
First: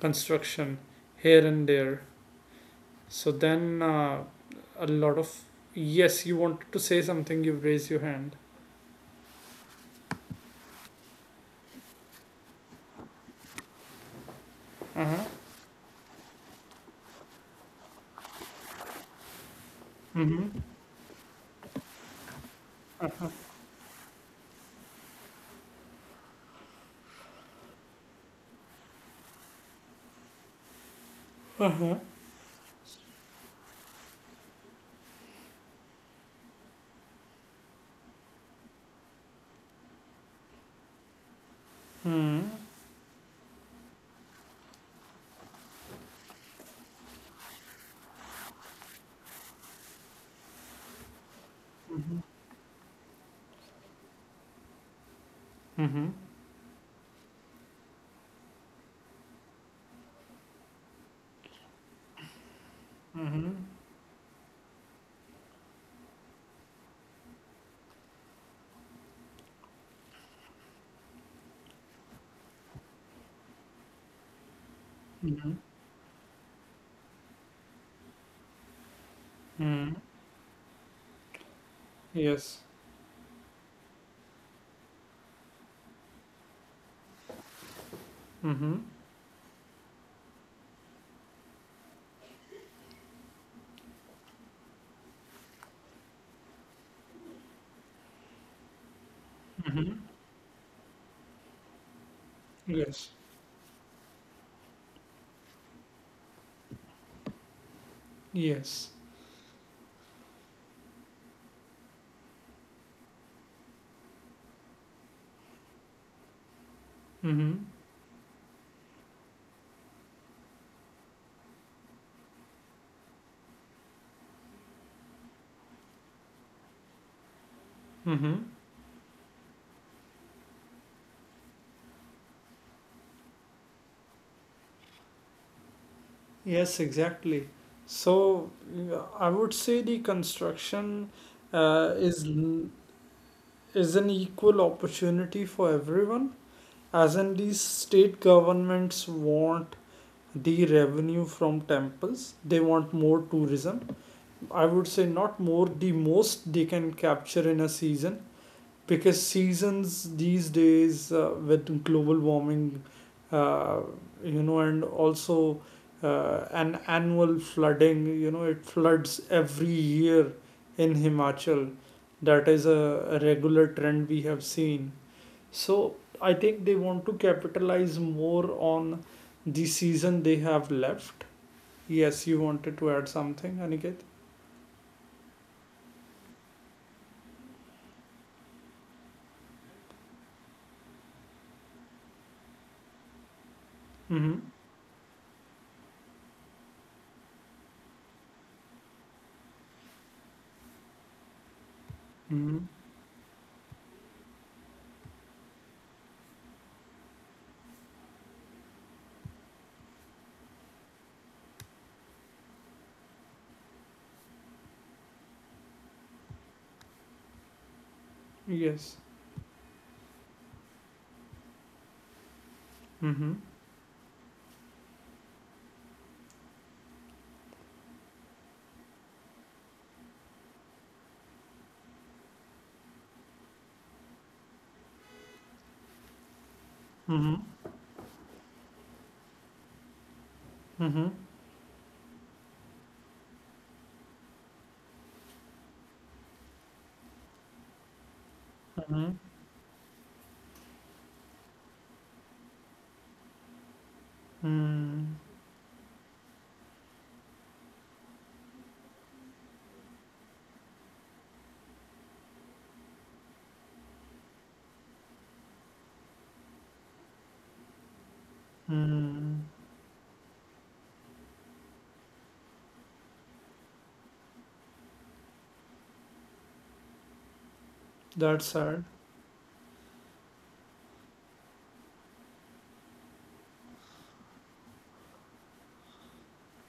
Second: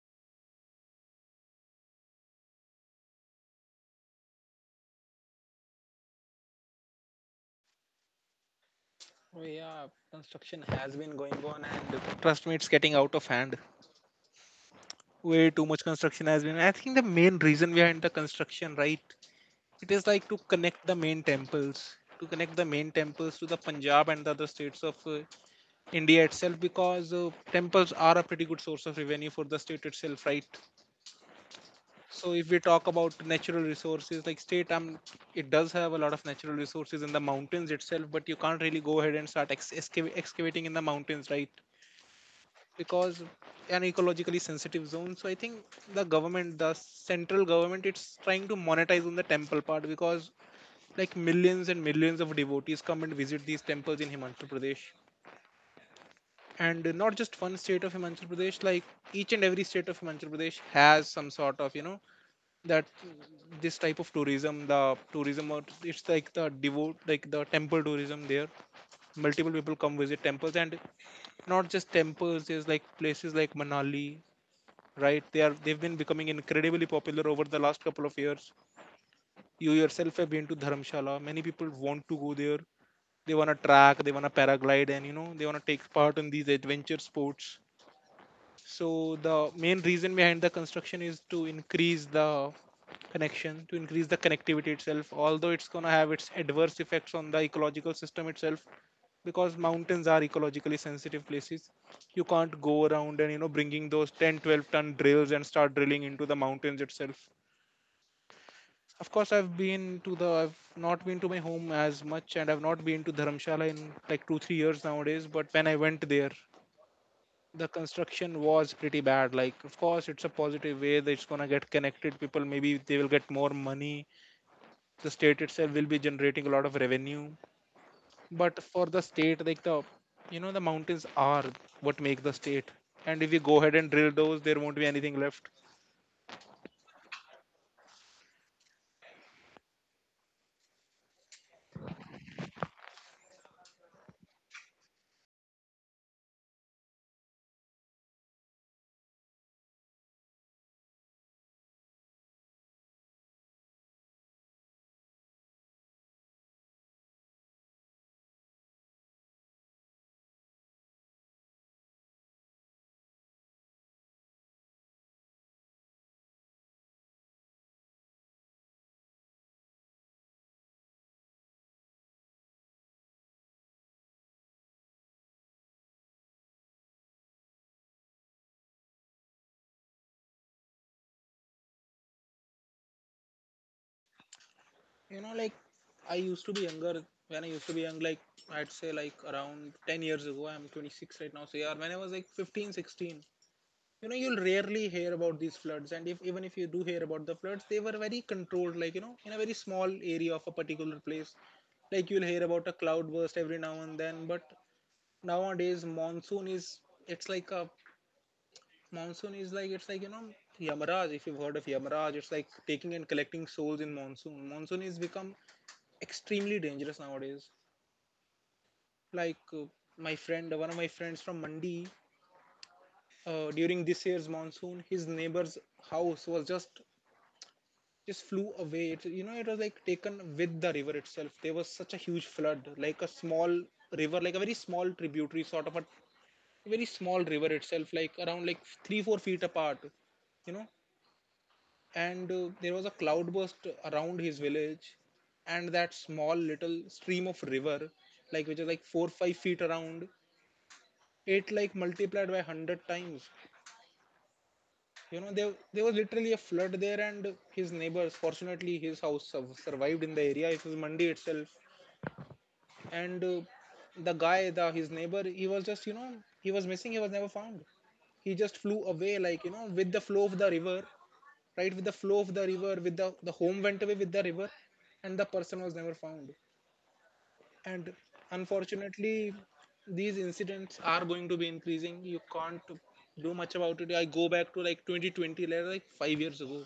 Speaker 1: construction here and there. So then a lot of. Yes, you wanted to say something, you raise your hand.
Speaker 2: Oh yeah, construction has been going on, and trust me, it's getting out of hand.
Speaker 1: Uh-huh.
Speaker 2: Way too much construction has been. I think the main reason behind the construction, right? It is like to
Speaker 1: Mm-hmm.
Speaker 2: connect the main temples, to connect the main temples to
Speaker 1: Uh-huh.
Speaker 2: the Punjab and the other states of India itself, because temples are a pretty good source of revenue for the state itself, right?
Speaker 1: Uh-huh.
Speaker 2: So if we talk about natural resources, like state, it does have a lot of natural resources in the mountains itself, but you can't really go ahead and start excavating in the mountains, right?
Speaker 1: Mm-hmm.
Speaker 2: Because an ecologically sensitive zone, so I think the government, the central government, it's trying to monetize on the temple part, because like millions and
Speaker 1: Mm-hmm.
Speaker 2: millions of devotees come and visit these temples in Himachal Pradesh.
Speaker 1: Mm-hmm.
Speaker 2: And not just one state of Himachal Pradesh, like each and every state of Himachal Pradesh has some sort of, you know, that, this type of tourism, the tourism, or it's like the devote, like the temple tourism there, multiple people come visit temples. And not just temples, there's like places like Manali, right? They are, they've been becoming incredibly popular over the last couple of years. You
Speaker 1: Mm-hmm.
Speaker 2: yourself have been to Dharamshala. Many people want to go there.
Speaker 1: Yes.
Speaker 2: They want to track, they want to paraglide, and you know they want to take part in these adventure sports.
Speaker 1: Mm-hmm.
Speaker 2: So the main reason behind the construction is to increase the connection, to increase the connectivity itself. Although it's gonna have its adverse effects on the ecological system itself, because
Speaker 1: Mm-hmm.
Speaker 2: mountains are ecologically sensitive places, you can't go
Speaker 1: Yes.
Speaker 2: around and you know bringing those 10, 12 ton drills and start drilling into the mountains itself.
Speaker 1: Yes.
Speaker 2: Of course, I've been to the. I've not been to my home as much, and I've not been to Dharamshala in like two, 3 years nowadays. But when I went there,
Speaker 1: Mm-hmm.
Speaker 2: the construction was pretty bad. Like, of course, it's a positive way that it's gonna get connected people. Maybe they will get more money. The state itself will be generating a lot of revenue.
Speaker 1: Mm-hmm.
Speaker 2: But for the state, like the, you know, the mountains are what make the state. And if we go ahead and drill those, there won't be anything left.
Speaker 1: Yes, exactly. So, I would say the construction uh, is l- is an equal opportunity for everyone, as in these state governments want the revenue from temples. They want more tourism. I would say not more, the most they can capture in a season, because seasons these days, with global warming, uh, you know, and also an annual flooding, you know, it floods every year in himachal. That is a regular trend we have seen. So I think they want to capitalize more on the season they have left. Yes, you wanted to add something, Aniket?
Speaker 2: Like I used to be younger when I used to be young, like, I'd say like around 10 years ago. I'm 26 right now, so yeah, when I was like 15, 16,
Speaker 1: Mm-hmm.
Speaker 2: you'll rarely hear about these floods, and if even if you do hear about the floods, they were very controlled, like in a very small area of a particular place. Like you'll hear
Speaker 1: Mm-hmm.
Speaker 2: about a cloudburst every now and then, but nowadays monsoon is, it's like a monsoon is like, it's like Yamaraj. If you've heard of Yamaraj, it's like taking and collecting souls in monsoon. Monsoon is become extremely dangerous nowadays.
Speaker 1: Yes.
Speaker 2: Like my friend, one of my friends from Mandi,
Speaker 1: Mm-hmm.
Speaker 2: during this year's monsoon, his neighbor's house was just flew away. It was like taken with the river itself. There was such a huge flood, like a small river, like a very small tributary, sort of a very small
Speaker 1: Mm-hmm.
Speaker 2: river itself, like around like 3-4 feet apart. You know,
Speaker 1: Mm-hmm.
Speaker 2: and there was a cloudburst around his village, and that small little stream of river, like which is like four
Speaker 1: Mm-hmm.
Speaker 2: five feet around it, like multiplied by 100 times.
Speaker 1: Hmm.
Speaker 2: There was literally a flood there, and his neighbors, fortunately his house survived in the area. It was Mandi itself. And the guy the his neighbor, he was just, he was missing, he was never found. He just flew away,
Speaker 1: Mm.
Speaker 2: like, with the flow of the river, right, with the flow of the river, with the home went away with the river, and the person was never found. And
Speaker 1: That's sad.
Speaker 2: unfortunately, these incidents are going to be increasing. You can't do much about it. I go back to like 2020, like 5 years ago.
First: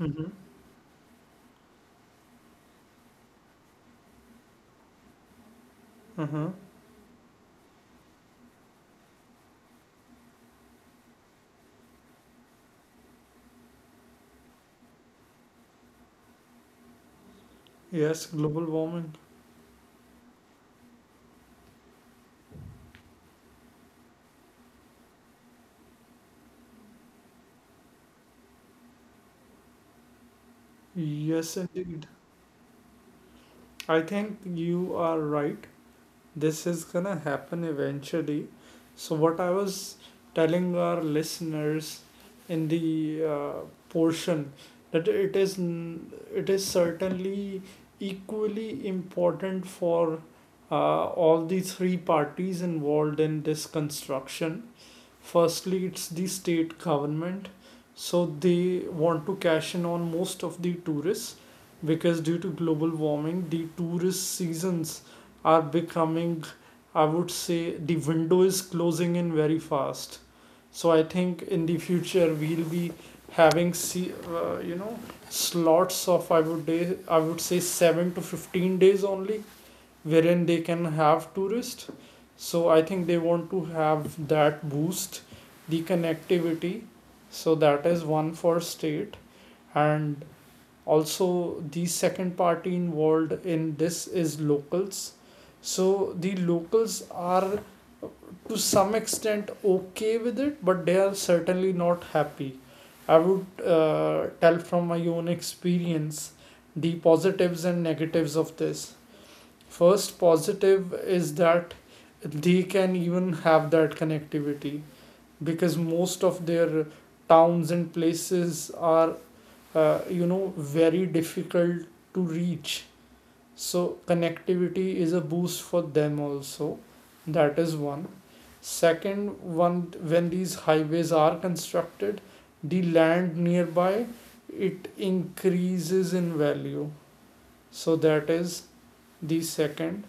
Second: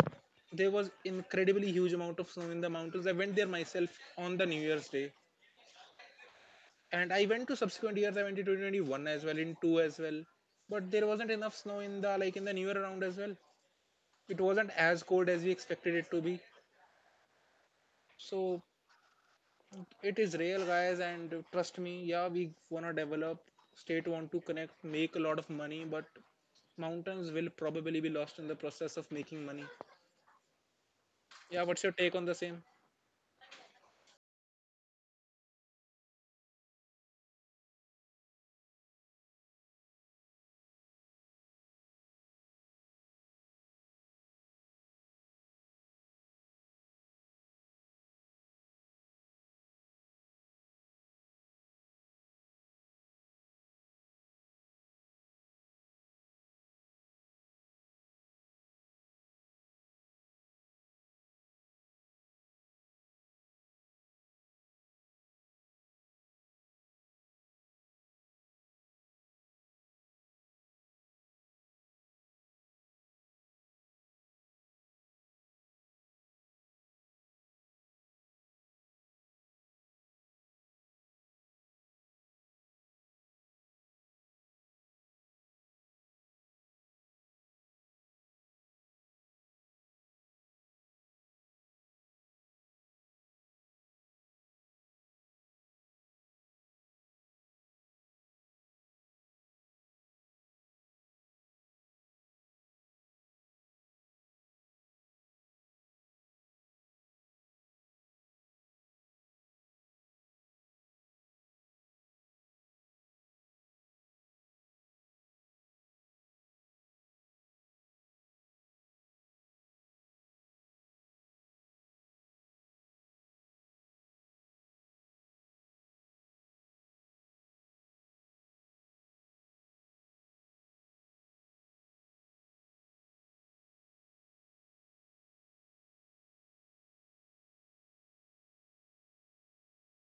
Speaker 1: Mm-hmm.
Speaker 2: There was incredibly huge amount of snow in the mountains. I went there myself on the New Year's day,
Speaker 1: Uh-huh.
Speaker 2: and I went to subsequent years. I went to 2021 as well, in 2 as well, but there wasn't enough snow in the New Year round as well. It wasn't as cold as we expected it to be.
Speaker 1: Yes,
Speaker 2: So
Speaker 1: global warming.
Speaker 2: it is real, guys, and trust me. Yeah, we wanna develop, state want to connect, make a lot of money, but mountains will probably be lost in the process of making money.
Speaker 1: Yes,
Speaker 2: Yeah, what's your
Speaker 1: indeed.
Speaker 2: take on the same?
Speaker 1: I think you are right. This is gonna happen eventually. So, what I was telling our listeners in the portion, that it is it is certainly equally important for all the three parties involved in this construction. Firstly, it's the state government, so they want to cash in on most of the tourists, because due to global warming the tourist seasons are becoming, I would say the window is closing in very fast. So I think in the future we'll be having, see, you know, slots of, I would say, 7 to 15 days only, wherein they can have tourists. So I think they want to have that boost, the connectivity. So that is one for state, and also the second party involved in this is locals. So the locals are to some extent okay with it, but they are certainly not happy. I would tell from my own experience the positives and negatives of this. First positive is that they can even have that connectivity, because most of their towns and places are you know, very difficult to reach. So connectivity is a boost for them also. That is one. Second one, when these highways are constructed, the land nearby, it increases in value. So that is the second.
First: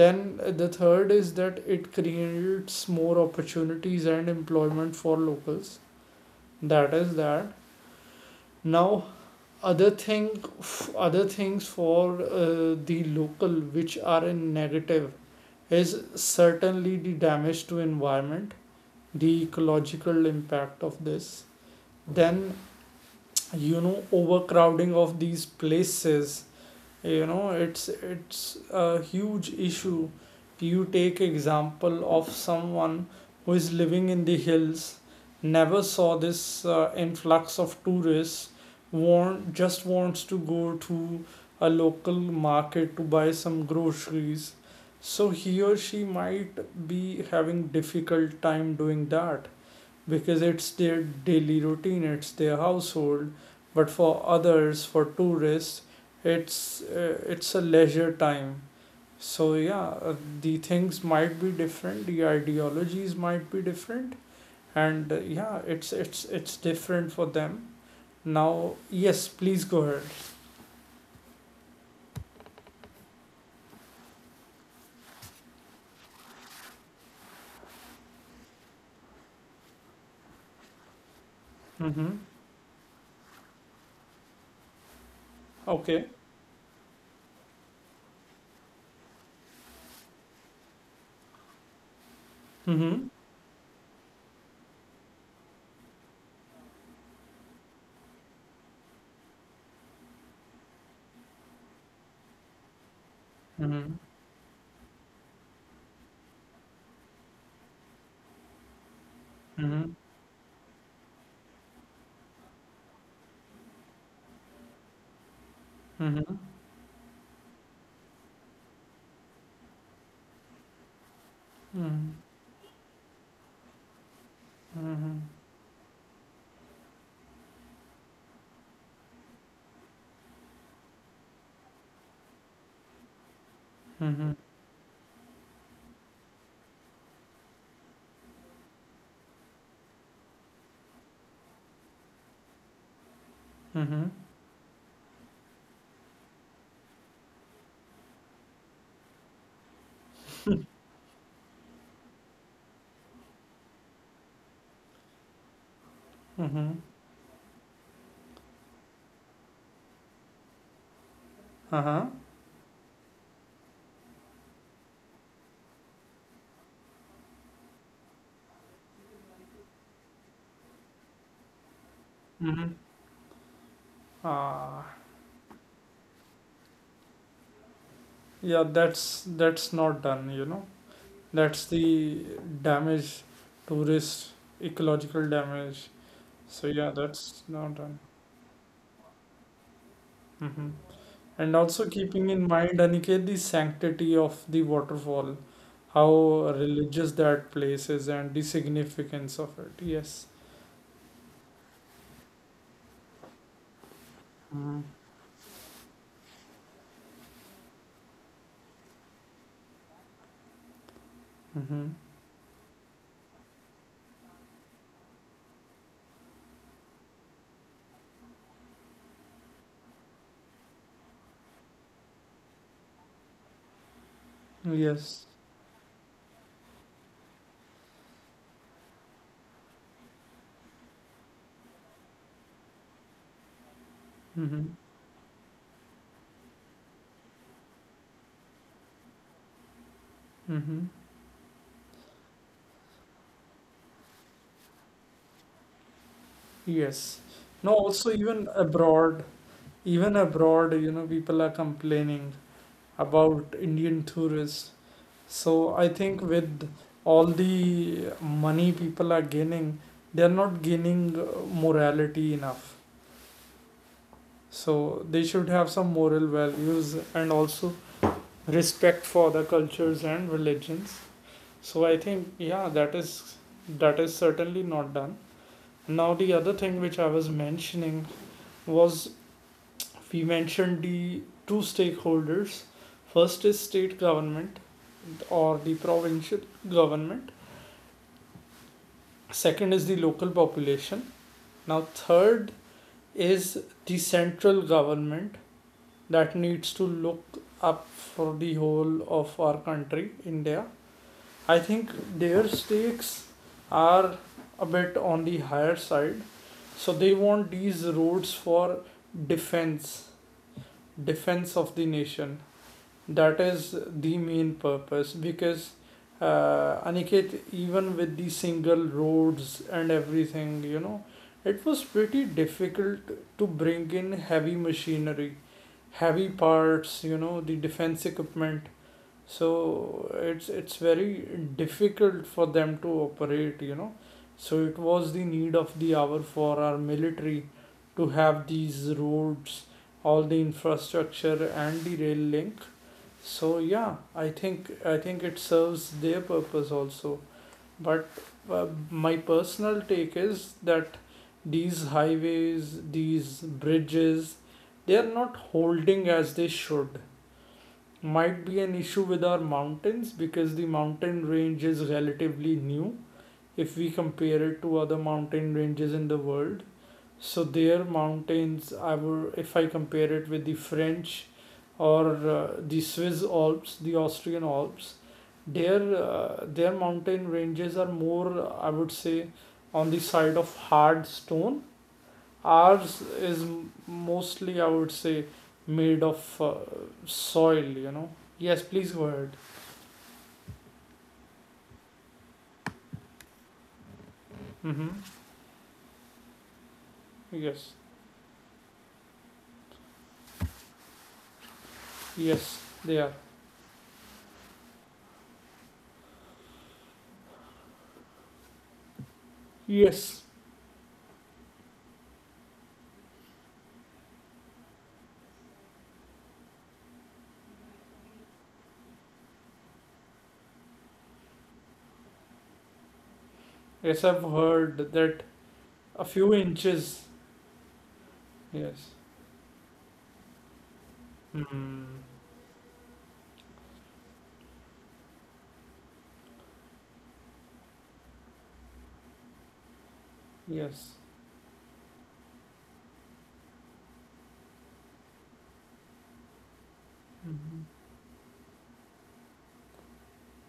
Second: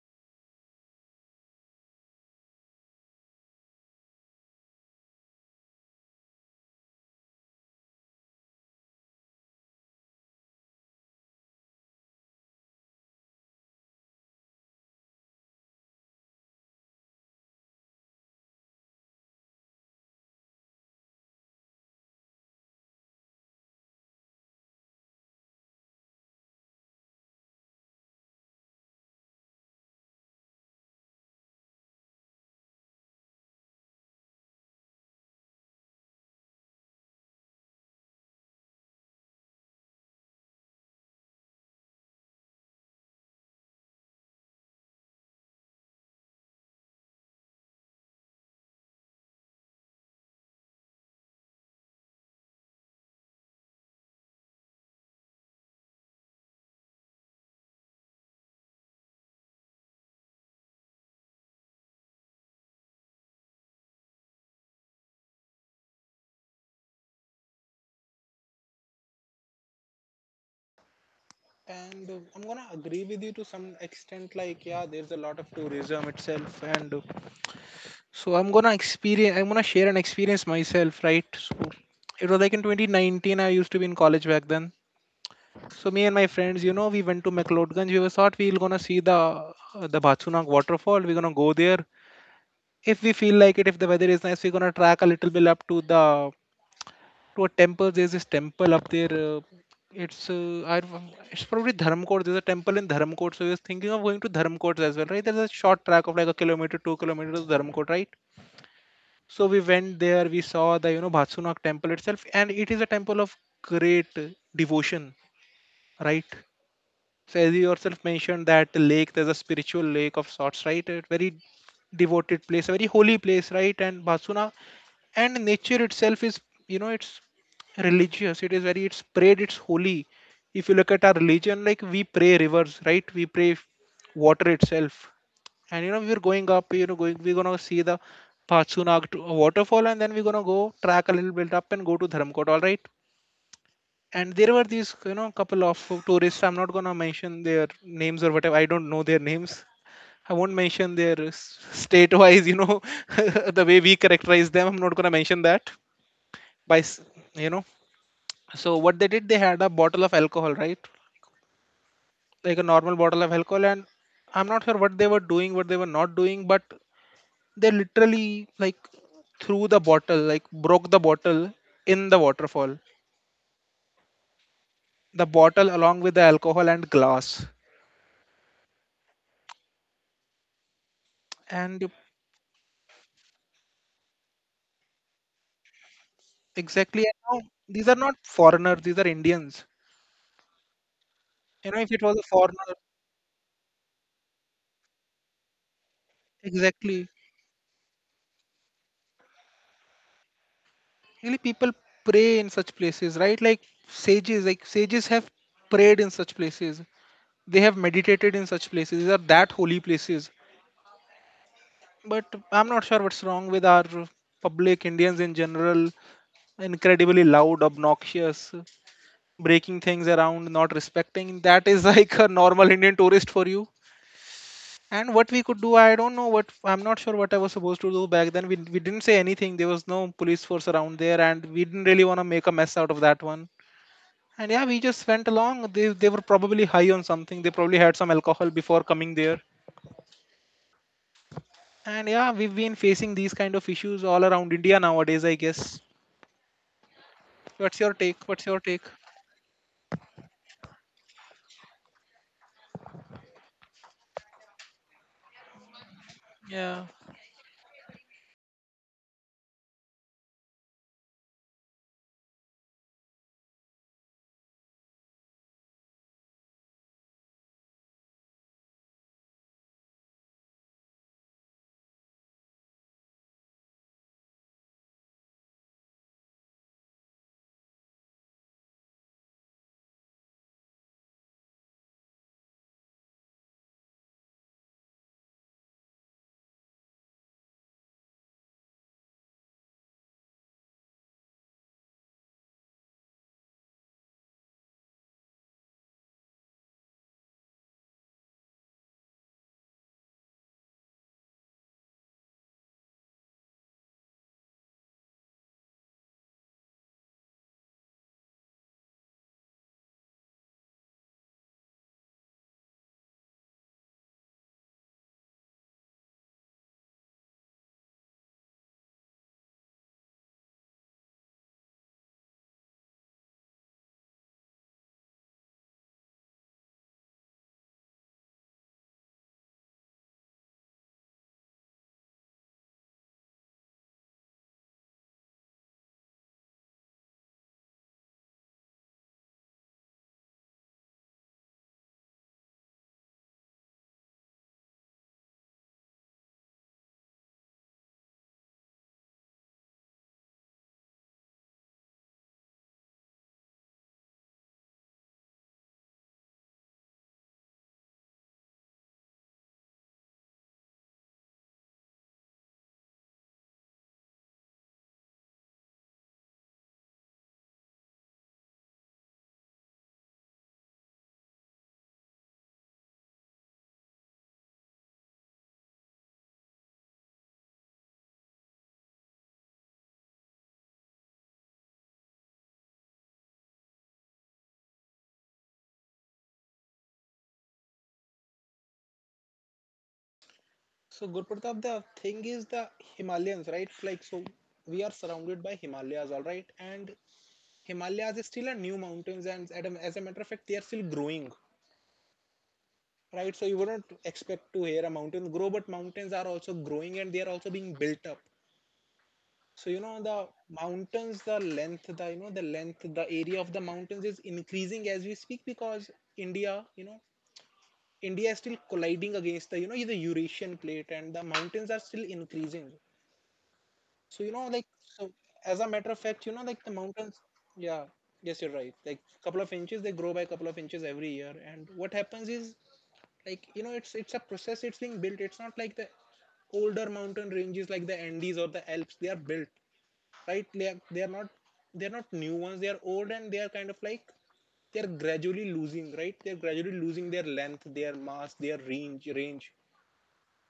Speaker 1: Then the third is that it creates more opportunities and employment for locals. That is that. Now, other thing, other things for the local which are in negative, is certainly the damage to environment, the ecological impact of this. Then, you know, overcrowding of these places, you know, it's a huge issue. You take example of someone who is living in the hills, never saw this influx of tourists, want just wants to go to a local market to buy some groceries, so he or she might be having difficult time doing that, because it's their daily routine, it's their household. But for others, for tourists, it's a leisure time. So yeah, the things might be different, the ideologies might be different, and yeah, it's different for them. Now, yes, please go ahead.
Speaker 2: And I'm gonna agree with you to some extent, like, yeah, there's a lot of tourism itself, and so I'm gonna share an experience myself, right? So
Speaker 1: Mm-hmm.
Speaker 2: it was like in 2019, I used to be in college back then. So me
Speaker 1: Okay.
Speaker 2: and my friends, we went to McLeodganj. We were Thought we're gonna see the Bhatsunak waterfall. We're gonna go there if
Speaker 1: Mm-hmm.
Speaker 2: we feel like it. If the weather is nice, we're gonna track a little bit up to the to a temple. There's this temple up there. It's I, don't- it's probably Dharamkot. There's a temple in Dharamkot. So we was
Speaker 1: Mm-hmm.
Speaker 2: thinking of going to Dharamkot as well, right? There's a short track of like a kilometer, 2 kilometers to Dharamkot, right? So we
Speaker 1: Mm-hmm.
Speaker 2: went there. We saw the Bhatsunak temple itself, and it is a temple of great devotion, right?
Speaker 1: Mm-hmm.
Speaker 2: So as you yourself mentioned, that the lake, there's a spiritual lake of sorts, right? A very
Speaker 1: Mm-hmm.
Speaker 2: devoted place, a very holy place, right? And Basuna
Speaker 1: Mm-hmm.
Speaker 2: and nature itself is, you know, it's religious. It is very, it's prayed, it's holy. If you look at our religion, like we pray rivers, right? We pray
Speaker 1: Mm-hmm.
Speaker 2: water itself. And we're going up, we're gonna see the Patsuna waterfall, and then we're gonna go track a little bit up and go to Dharamkot, all right?
Speaker 1: Mm-hmm.
Speaker 2: And there were these couple of tourists. I'm not gonna mention their names or whatever. I don't know their names. I won't mention their state wise, *laughs* the way we characterize them, I'm not gonna mention that.
Speaker 1: Mm-hmm.
Speaker 2: By s- you know So what they did, they had a bottle of alcohol, right?
Speaker 1: Uh-huh.
Speaker 2: Like a normal bottle of alcohol, and I'm not sure what they were doing, what they were not doing, but they literally, like, threw the bottle, like, broke the bottle in the
Speaker 1: Mm-hmm.
Speaker 2: waterfall,
Speaker 1: Ah.
Speaker 2: the bottle along with the alcohol and glass,
Speaker 1: Yeah, that's not done, you know. That's
Speaker 2: and...
Speaker 1: the damage, tourist, ecological damage. So yeah,
Speaker 2: Exactly.
Speaker 1: that's
Speaker 2: And now
Speaker 1: not
Speaker 2: these are
Speaker 1: done.
Speaker 2: not foreigners, these are Indians.
Speaker 1: Hmm. And
Speaker 2: You know,
Speaker 1: also
Speaker 2: if it was a
Speaker 1: keeping in
Speaker 2: foreigner,
Speaker 1: mind, Aniket, the sanctity of the waterfall, how
Speaker 2: exactly.
Speaker 1: religious that place is and the significance of it. Yes.
Speaker 2: Really, people pray in such places, right? Like sages, like
Speaker 1: Hmm.
Speaker 2: sages have prayed in such places. They have meditated in such places. These are that holy places.
Speaker 1: Mm-hmm.
Speaker 2: But I'm not sure what's wrong with our public, Indians in general, incredibly loud, obnoxious, breaking things around, not respecting. That is *laughs* like a normal Indian tourist for you. And
Speaker 1: Yes.
Speaker 2: what we could do, I don't know what, I'm not sure what I was supposed to do back then. We didn't say anything. There was no police force around there, and we didn't really want to make a mess out of that one. And
Speaker 1: Mm-hmm.
Speaker 2: yeah, we just went along. They were probably high on something. They probably had some alcohol before coming there.
Speaker 1: Mm-hmm.
Speaker 2: And yeah, we've been facing these kind of issues all around India nowadays, I guess.
Speaker 1: Yes. No,
Speaker 2: What's your
Speaker 1: also
Speaker 2: take? What's your take?
Speaker 1: even abroad, you know, people are complaining about Indian tourists. So I think with
Speaker 2: Yeah.
Speaker 1: all the money people are gaining, they are not gaining morality enough. So they should have some moral values and also respect for other cultures and religions. So I think yeah, that is certainly not done. Now the other thing which I was mentioning was, we mentioned the two stakeholders. First is state government, or the provincial government. Second is the local population. Now, third is the central government that needs to look up for the whole of our country, India. I think their stakes are a bit on the higher side. So they want these roads for defense, defense of the nation. That is the main purpose, because Aniket, even with the single roads and everything, you know, it was pretty difficult to bring in heavy machinery, heavy parts, you know, the defense equipment. So it's very difficult for them to operate, you know. So it was the need of the hour for our military to have these roads, all the infrastructure and the rail link. So yeah, I think it serves their purpose also. But my personal take is that these highways, these bridges, they are not holding as they should. Might be an issue with our mountains, because the mountain range is relatively new, if we compare it to other mountain ranges in the world. So their mountains, I would, if I compare it with the French or the Swiss Alps, the Austrian Alps, their mountain ranges are more, I would say, on the side of hard stone. Ours is mostly, I would say, made of soil, you know. Yes, please go ahead.
Speaker 2: So, Gurpratap, the thing is the Himalayans, right? Like, so we
Speaker 1: Mm-hmm.
Speaker 2: are surrounded by Himalayas, all right? And
Speaker 1: Yes,
Speaker 2: Himalayas is still a new mountains, and as a matter of fact, they are still growing,
Speaker 1: yes, they are.
Speaker 2: right? So you wouldn't expect to hear a mountain grow, but mountains are also growing and they are also being built up. So you know
Speaker 1: Yes,
Speaker 2: the mountains, the length, the you know the length, the area of the mountains is increasing as we speak, because India, you know, India is still colliding against the you know the Eurasian plate, and the mountains are still increasing.
Speaker 1: yes,
Speaker 2: So
Speaker 1: I've
Speaker 2: like,
Speaker 1: heard
Speaker 2: so,
Speaker 1: that.
Speaker 2: as a matter of
Speaker 1: A
Speaker 2: fact,
Speaker 1: few
Speaker 2: like, the
Speaker 1: inches.
Speaker 2: mountains. Yeah, yes, you're right.
Speaker 1: Yes.
Speaker 2: Like, couple of inches, they grow by a couple of inches every year. And what
Speaker 1: Mm.
Speaker 2: happens is, like, it's a process. It's being built. It's not like the older mountain ranges like the Andes or the Alps. They are built, right? They are,
Speaker 1: Yes.
Speaker 2: they are not they are not new ones. They are old and they are kind of like, they're gradually losing, right, they're gradually losing their length,
Speaker 1: Mm-hmm.
Speaker 2: their mass, their range.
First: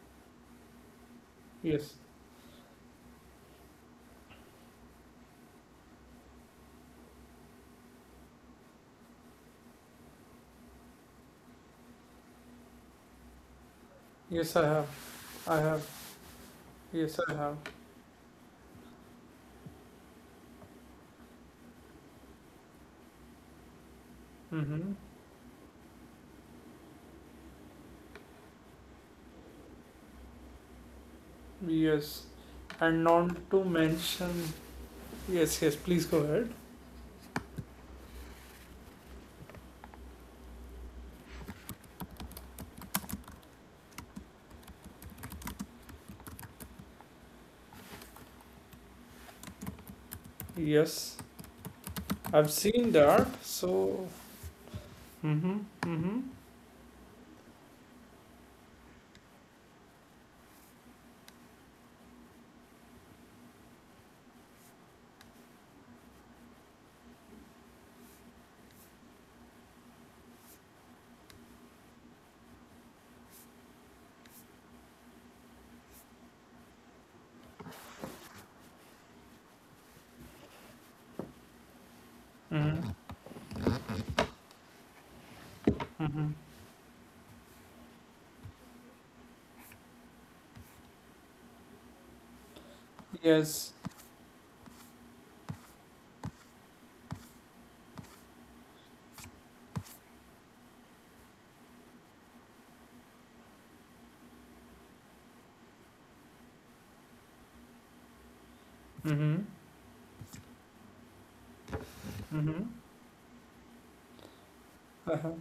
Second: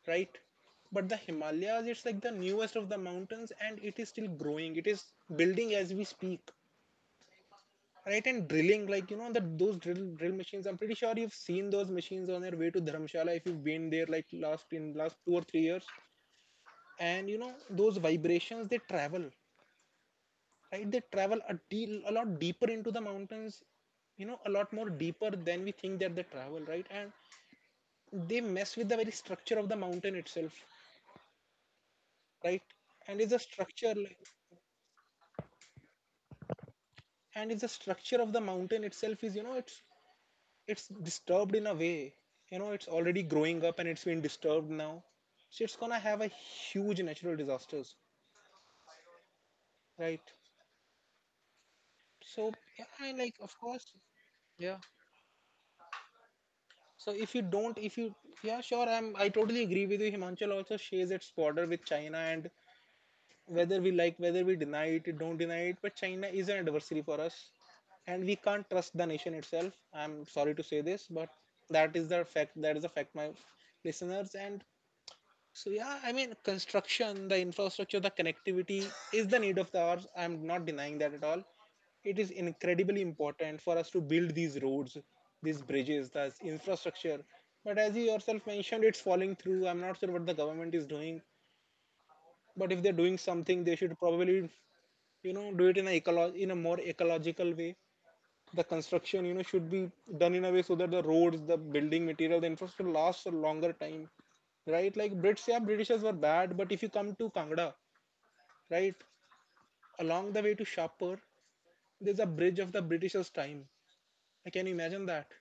Speaker 2: Right? But the Himalayas,
Speaker 1: Yes.
Speaker 2: it's like the newest of the mountains, and it is still growing. It is building as we speak, right? And drilling, like, that those drill machines. I'm pretty sure you've seen those machines on their way to Dharamshala if you've been there, like,
Speaker 1: Yes, I
Speaker 2: last
Speaker 1: have.
Speaker 2: in last two or
Speaker 1: I
Speaker 2: three years.
Speaker 1: have. Yes,
Speaker 2: And
Speaker 1: I have.
Speaker 2: those vibrations, they travel, right? They travel a lot deeper into the mountains, a lot more
Speaker 1: Mm-hmm.
Speaker 2: deeper than we think that they travel, right? And they mess with the very structure of the mountain itself,
Speaker 1: Yes.
Speaker 2: right?
Speaker 1: And
Speaker 2: And it's
Speaker 1: not
Speaker 2: a
Speaker 1: to
Speaker 2: structure like
Speaker 1: mention. Yes, please go ahead.
Speaker 2: and if the structure of the mountain itself is, it's disturbed in a way, it's already growing up, and it's been disturbed now, so it's gonna have a huge natural disasters, right?
Speaker 1: Yes, I've
Speaker 2: So yeah,
Speaker 1: seen
Speaker 2: I,
Speaker 1: that.
Speaker 2: like, of course,
Speaker 1: So.
Speaker 2: yeah.
Speaker 1: Mm-hmm. Mm-hmm.
Speaker 2: So if you don't if you yeah, sure, I totally agree with you. Himanchal also shares its border with China, and whether we deny it, don't deny it, but China is an adversary for us, and we can't trust the nation itself. I'm sorry to say this, but that is the fact, that is the fact, my listeners. And so yeah, I mean, construction, the infrastructure, the connectivity is the need of the hour. I'm not denying that at all. It is
Speaker 1: Mm-hmm.
Speaker 2: incredibly important for us to build these roads, these bridges, the
Speaker 1: Mm-hmm.
Speaker 2: infrastructure. But as you yourself mentioned, it's falling through. I'm not sure what the government is doing, but if they're doing something,
Speaker 1: Yes.
Speaker 2: they should probably, do it in in a more ecological way. The construction, should be done in a way so that the roads, the building material, the infrastructure lasts a longer time, right? Like, brits yeah britishers were bad, but if you come to Kangra, right,
Speaker 1: Mm-hmm.
Speaker 2: along the way to Shapur, there's a bridge of
Speaker 1: Mm-hmm.
Speaker 2: the britishers' time. Can you imagine that?
Speaker 1: Uh-huh.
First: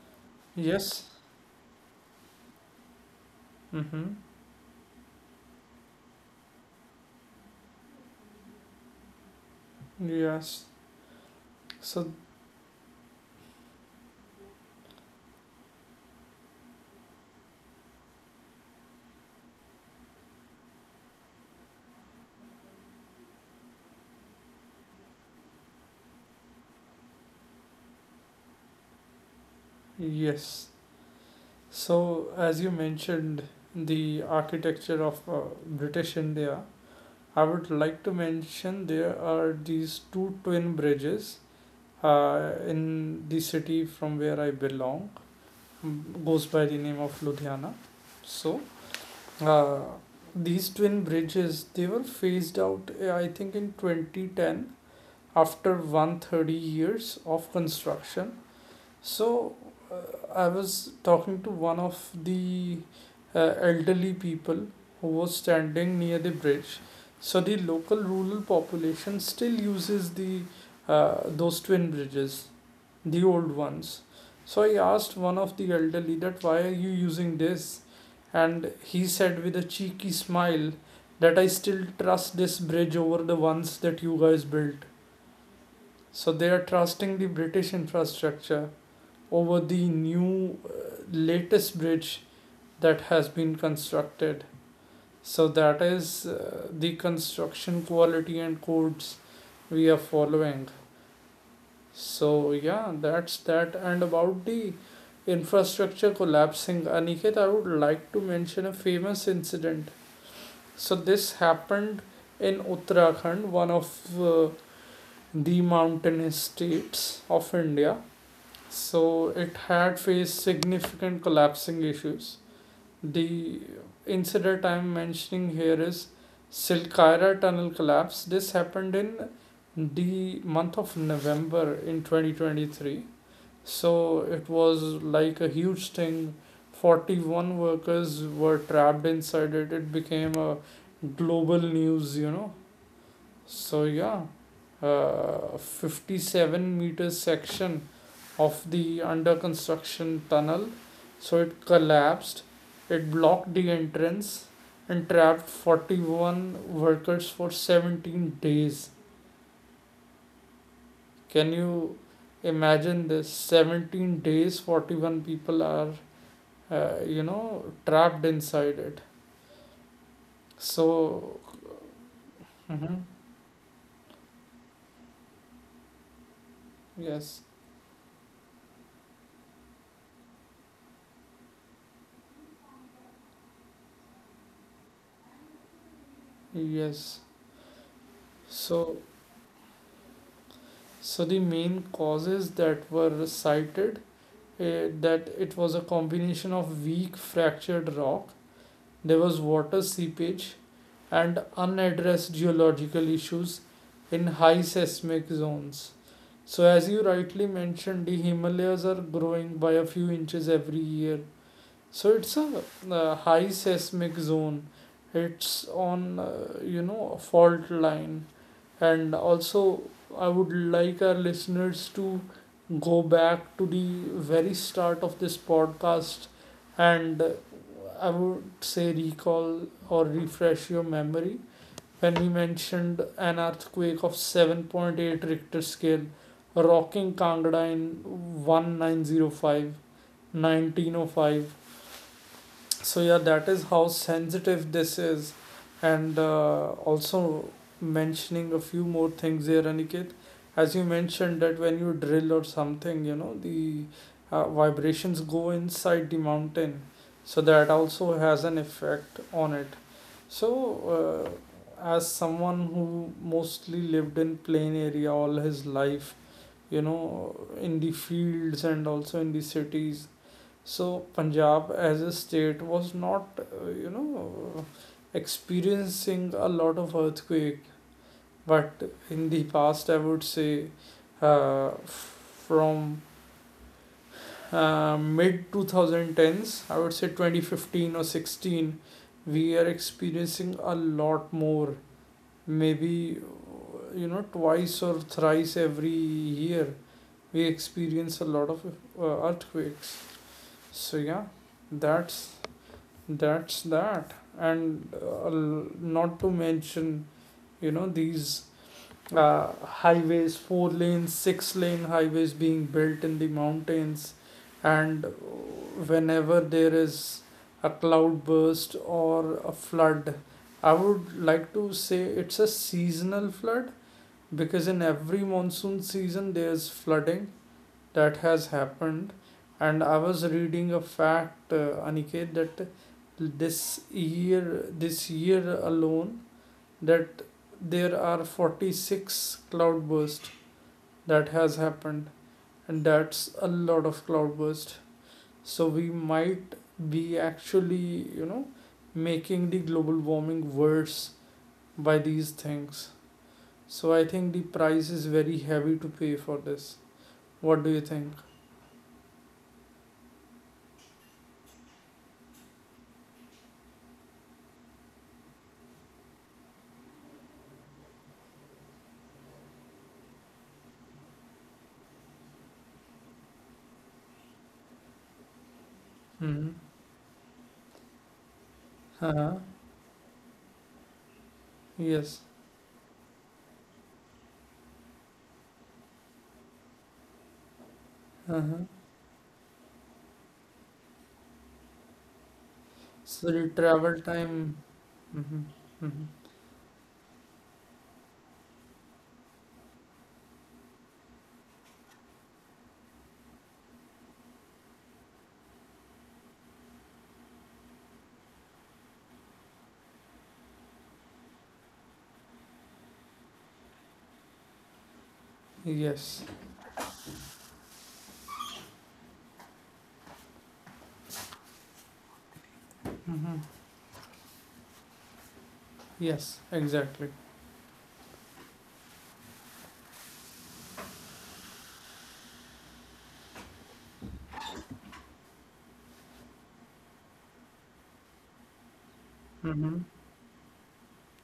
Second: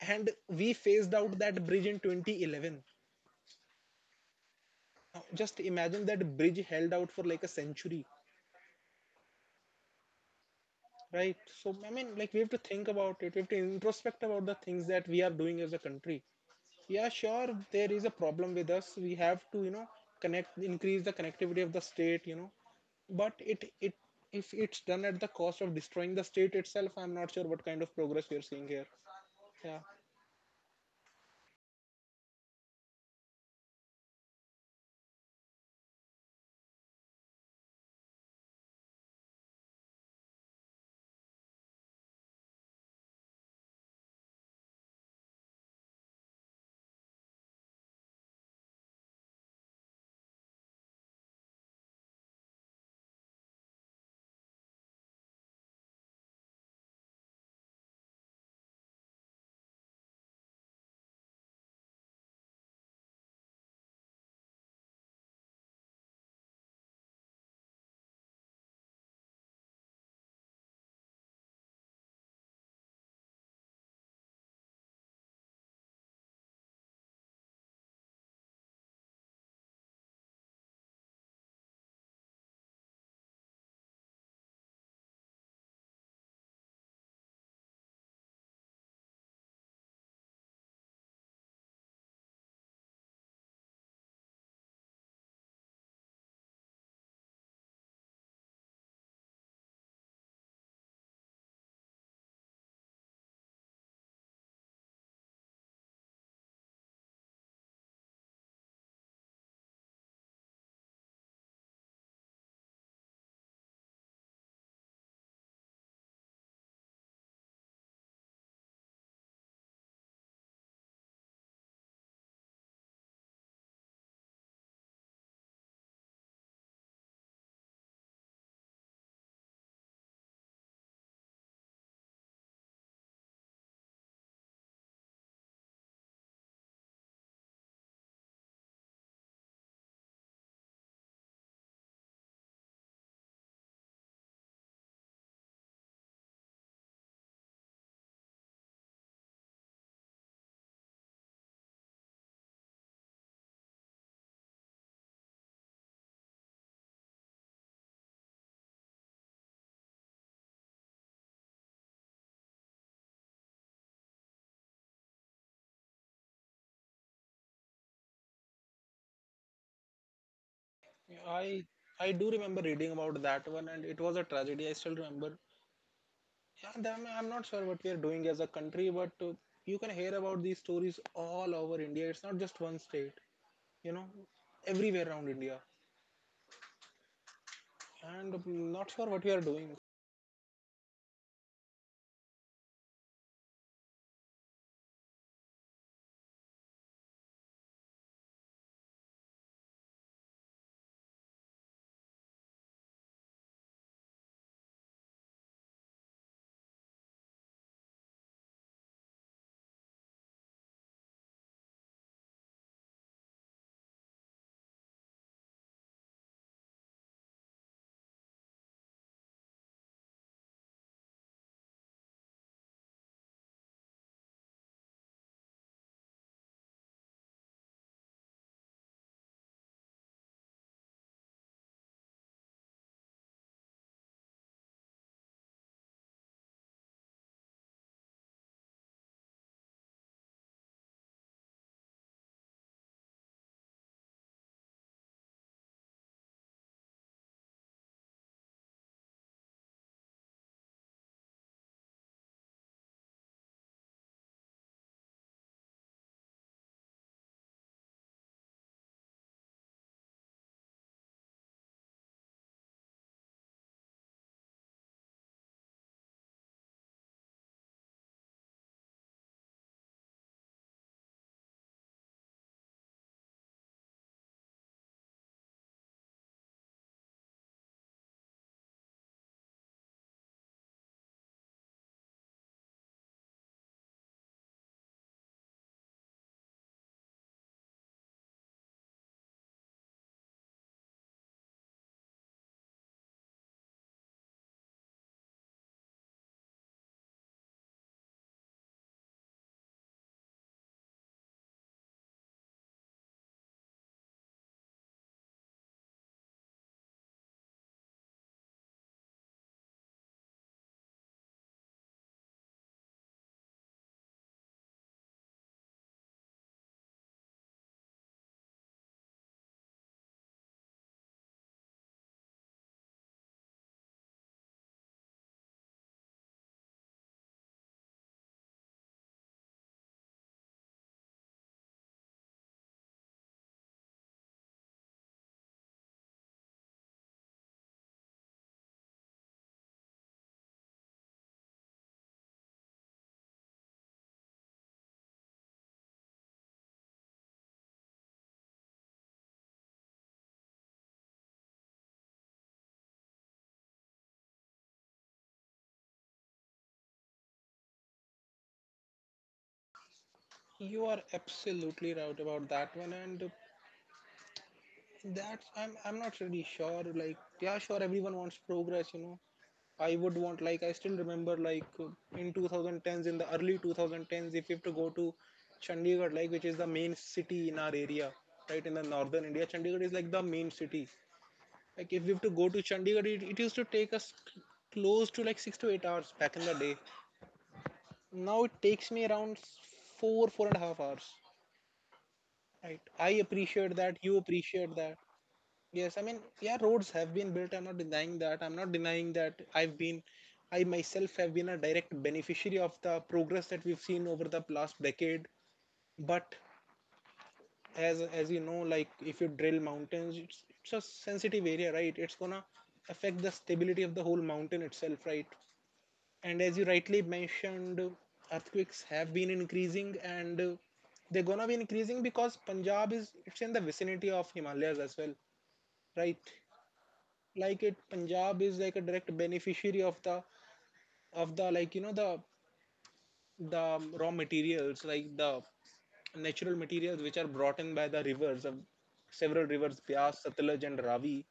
Speaker 2: And we
Speaker 1: Yes.
Speaker 2: phased out that bridge in 2011.
Speaker 1: Mm-hmm.
Speaker 2: Now just imagine that bridge held out for like a century,
Speaker 1: Yes.
Speaker 2: right? So I mean,
Speaker 1: So
Speaker 2: like, we have to think about it, we have to introspect about the things that we are doing as a country. Yeah, sure, there is a problem with us. We have to, connect, increase the connectivity of the state, but it If it's done at the cost of destroying the state itself, I'm not sure what kind of progress we are seeing here. Yeah.
Speaker 1: yes. So as you mentioned the architecture of British India, I would like to mention there are these two twin bridges in the city from where I belong, goes by the name of Ludhiana. So, Uh, these twin bridges, they were phased out, I think, in 2010, after 130 years of construction. So, uh, I was talking to one of the elderly people who was standing near the bridge. So, the local rural population still uses the those twin bridges, the old ones. So I asked one of the elderly that, why are you using this? And he said with a cheeky smile that I still trust this bridge over the ones that you guys built. So they are trusting the British infrastructure over the new, latest bridge that has been constructed. So that is the construction quality and codes we are following. So yeah, that's that. And about the infrastructure collapsing, Aniket, I would like to mention a famous incident. So this happened in Uttarakhand, one of the mountainous states of India. So it had faced significant collapsing issues. The incident I'm mentioning here is Silkaira tunnel collapse. This happened in the month of November in 2023. So it was like a huge thing. 41 workers were trapped inside it. It became a global news, you know. So, yeah, 57-meter meter section of the under construction tunnel, so it collapsed. It blocked the entrance and trapped 41 workers for 17 days. Can you imagine this? 17 days, 41 people are, you know, trapped inside it. So.
Speaker 2: I i do remember reading
Speaker 1: Mhm.
Speaker 2: about that one, and it was a tragedy. I still remember. Yeah, I'm
Speaker 1: Yes.
Speaker 2: not sure what we are doing as a country, but you can hear about these stories all over India. It's not just one state, you know, everywhere around India.
Speaker 1: Yes.
Speaker 2: And I'm not
Speaker 1: So,
Speaker 2: sure what we are doing.
Speaker 1: the main causes that were cited, that it was a combination of weak fractured rock, there was water seepage, and unaddressed geological issues in high seismic zones. So as you rightly mentioned, the Himalayas are growing by a few inches every year. So it's a high seismic zone. It's on, you know, a fault line. And also, I would like our listeners to go back to the very start of this podcast, and I would say, recall or refresh your memory when we mentioned an earthquake of 7.8 Richter scale rocking Kangra in 1905, 1905. So yeah, that is how sensitive this is. And also, mentioning a few more things here, Aniket. As you mentioned, that when you drill or something, you know, the vibrations go inside the mountain, so that also has an effect on it. So, as someone who mostly lived in plain area all his life, you know, in the fields and also in the cities, so Punjab as a state was not, you know, experiencing a lot of earthquake. But in the past, I would say, uh, from mid 2010s, I would say 2015 or 16, we are experiencing a lot more. Maybe, you know, twice or thrice every year, we experience a lot of earthquakes. So yeah, that's that's that and not to mention you know these uh, highways, four lane, six-lane highways being built in the mountains. And whenever there is a cloud burst or a flood, I would like to say it's a seasonal flood, because in every monsoon season there's flooding that has happened. And I was reading a fact, Aniket, that this year this year alone that there are 46 cloudburst that has happened, and that's a lot of cloudburst. So we might be actually you know making the global warming worse by these things. So I think the price is very heavy to pay for this. What do you think?
Speaker 2: You are absolutely right about that one. And that's, I'm not really sure. Like, yeah, sure, everyone wants progress, you know. I would want, like, I still remember, like, in 2010s, in the early 2010s, if you have to go to Chandigarh, like, which is
Speaker 1: Hmm.
Speaker 2: the main city in our area, right, in the northern India,
Speaker 1: Uh-huh.
Speaker 2: Chandigarh is like the main city. Like if we have to
Speaker 1: Yes.
Speaker 2: go to Chandigarh, it used to take us close to like 6 to 8 hours back in the day. Now it
Speaker 1: Uh-huh.
Speaker 2: takes me around four and a half hours. Right. I
Speaker 1: So the
Speaker 2: appreciate that.
Speaker 1: travel
Speaker 2: You
Speaker 1: time.
Speaker 2: appreciate that.
Speaker 1: Mm-hmm.
Speaker 2: Yes. I
Speaker 1: Mm-hmm.
Speaker 2: mean, yeah, roads have been built. I'm not denying that. I'm not denying that I myself have been a direct beneficiary of the progress that we've seen over the last decade. But as you know, like if you drill mountains, it's a sensitive area, right? It's gonna affect the stability of the whole mountain itself, right?
Speaker 1: Yes.
Speaker 2: And as you rightly mentioned, earthquakes have been increasing, and they're gonna be increasing because Punjab is it's in the
Speaker 1: Mm-hmm.
Speaker 2: vicinity of Himalayas as well, right?
Speaker 1: Yes, exactly.
Speaker 2: Like Punjab is like a direct beneficiary of the like you know the raw materials, like the natural materials which are brought in by the rivers of several rivers:
Speaker 1: Mm-hmm.
Speaker 2: Bias, Satluj, and Ravi,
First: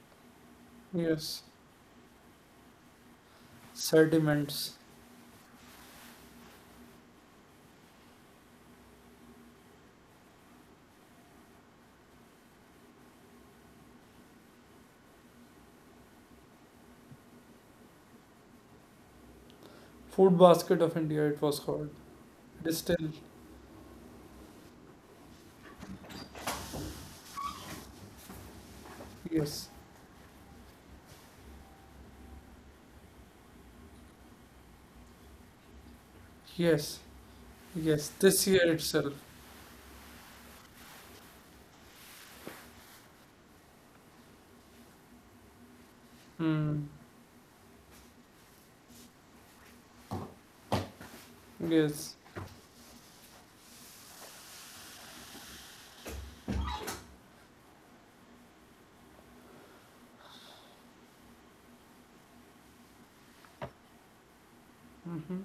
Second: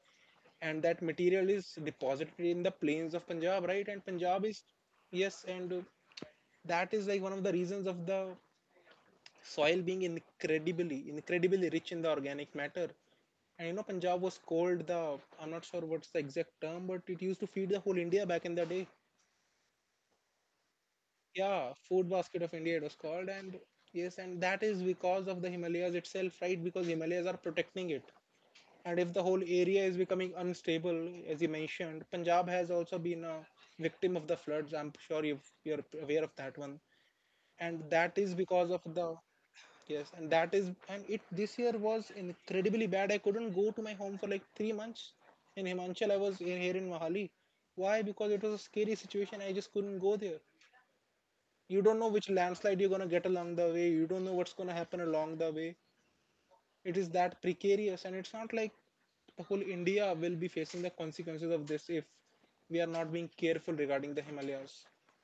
Speaker 2: and that
Speaker 1: Yes.
Speaker 2: material is deposited in the plains of Punjab, right? And Punjab is,
Speaker 1: Sediments.
Speaker 2: yes, and that is like one of the reasons of the soil being incredibly rich in the organic matter. And you know Punjab was called the, I'm not sure what's the exact term, but it used to feed the whole India back in the day.
Speaker 1: Food basket of India, it was
Speaker 2: Yeah,
Speaker 1: called.
Speaker 2: food basket of
Speaker 1: It is
Speaker 2: India, it was
Speaker 1: still.
Speaker 2: called. And yes, and that is because of the Himalayas itself, right? Because Himalayas are protecting it. And if the whole
Speaker 1: Yes.
Speaker 2: area is becoming unstable, as you mentioned, Punjab has also been a victim of the floods. You're aware of that one.
Speaker 1: Yes.
Speaker 2: And
Speaker 1: Yes.
Speaker 2: that is
Speaker 1: This year
Speaker 2: because of
Speaker 1: itself.
Speaker 2: the, yes, and that is, and it this year was incredibly bad. I couldn't go to my home for like 3 months. In Himachal,
Speaker 1: Mm.
Speaker 2: here in Mahali. Why? Because it was a scary situation. I just couldn't go there. You don't
Speaker 1: Yes.
Speaker 2: know which landslide you're gonna get along the way. You don't know what's gonna happen along the way. It is that precarious, and it's not like the whole India will be facing the consequences of this if we are not being careful regarding the Himalayas.
Speaker 1: Mm-hmm.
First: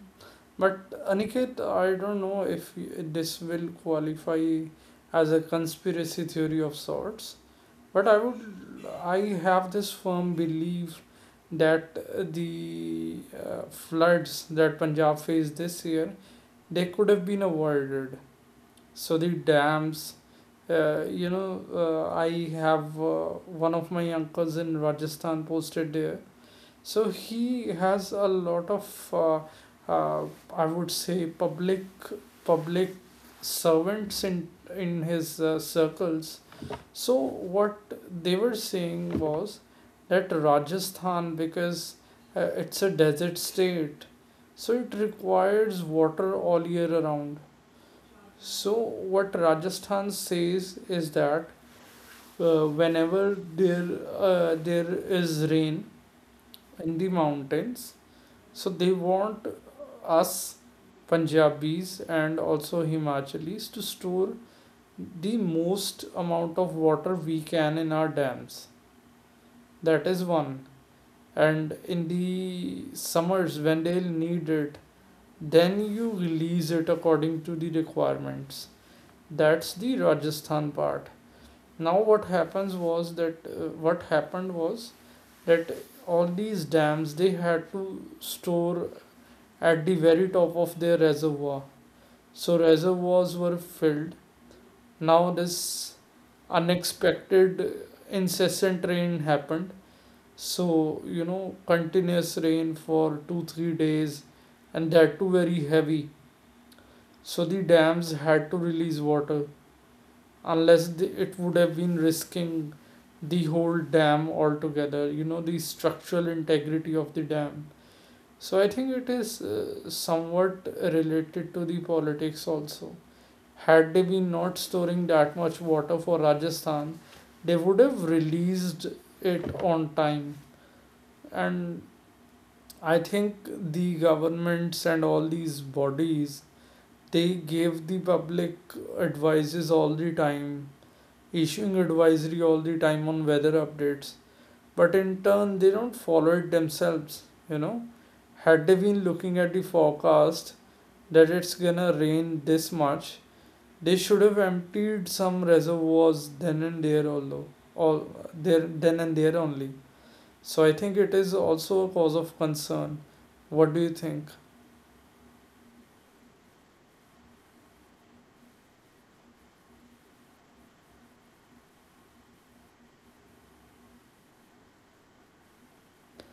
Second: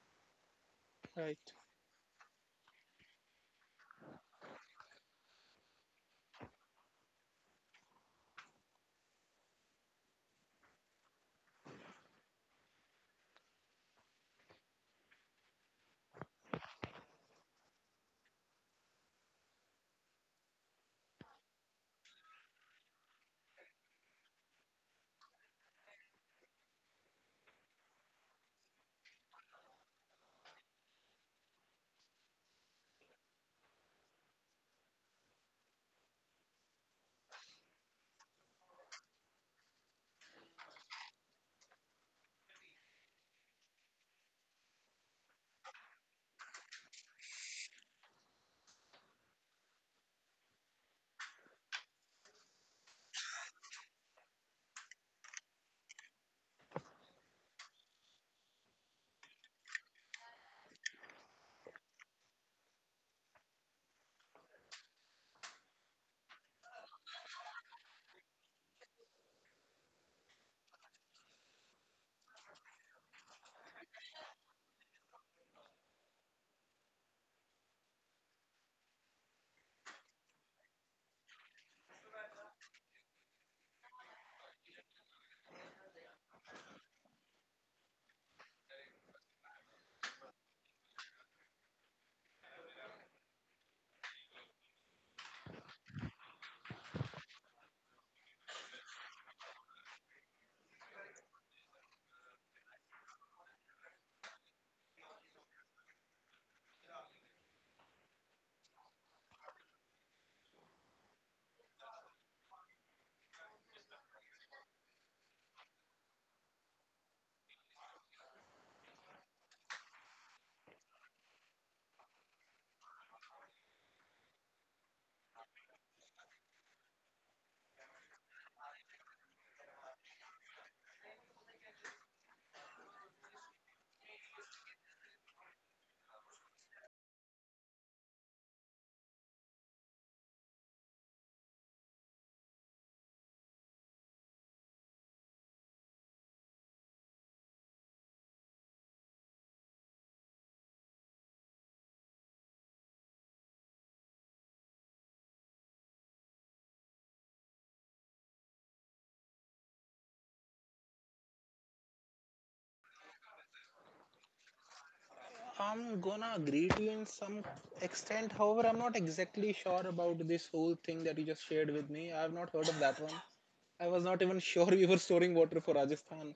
Speaker 1: But
Speaker 2: Right.
Speaker 1: Aniket, I don't know if this will qualify as a conspiracy theory of sorts. But I would, I have this firm belief that the floods that Punjab faced this year, they could have been avoided. So the dams, uh, you know I have, one of my uncles in Rajasthan posted there, so he has a lot of uh, uh, I would say public public servants in his circles. So what they were saying was that Rajasthan, because it's a desert state, so it requires water all year around. So what Rajasthan says is that whenever there is rain in the mountains, so they want us Punjabis and also Himachalis to store the most amount of water we can in our dams. That is one. And in the summers when they'll need it, then you release it according to the requirements. That's the Rajasthan part. Now what happens was that what happened was that all these dams, they had to store at the very top of their reservoir. So reservoirs were filled. Now this unexpected incessant rain happened. So, you know, continuous rain for two, 3 days, and that too very heavy. So the dams had to release water, unless the, it would have been risking the whole dam altogether, you know, the structural integrity of the dam. So I think it is somewhat related to the politics also. Had they been not storing that much water for Rajasthan, they would have released it on time. And I think the governments and all these bodies, they give the public advices all the time, issuing advisory all the time on weather updates. But in turn, they don't follow it themselves. You know, had they been looking at the forecast that it's gonna rain this much, they should have emptied some reservoirs then and there, although all there then and there only. So I think it is also a cause of concern. What do you think?
Speaker 2: I'm gonna agree to you in some extent. However, I'm not exactly sure about this whole thing that you just shared with me. I've not heard of that one. I was not even *laughs* sure we were storing water for Rajasthan.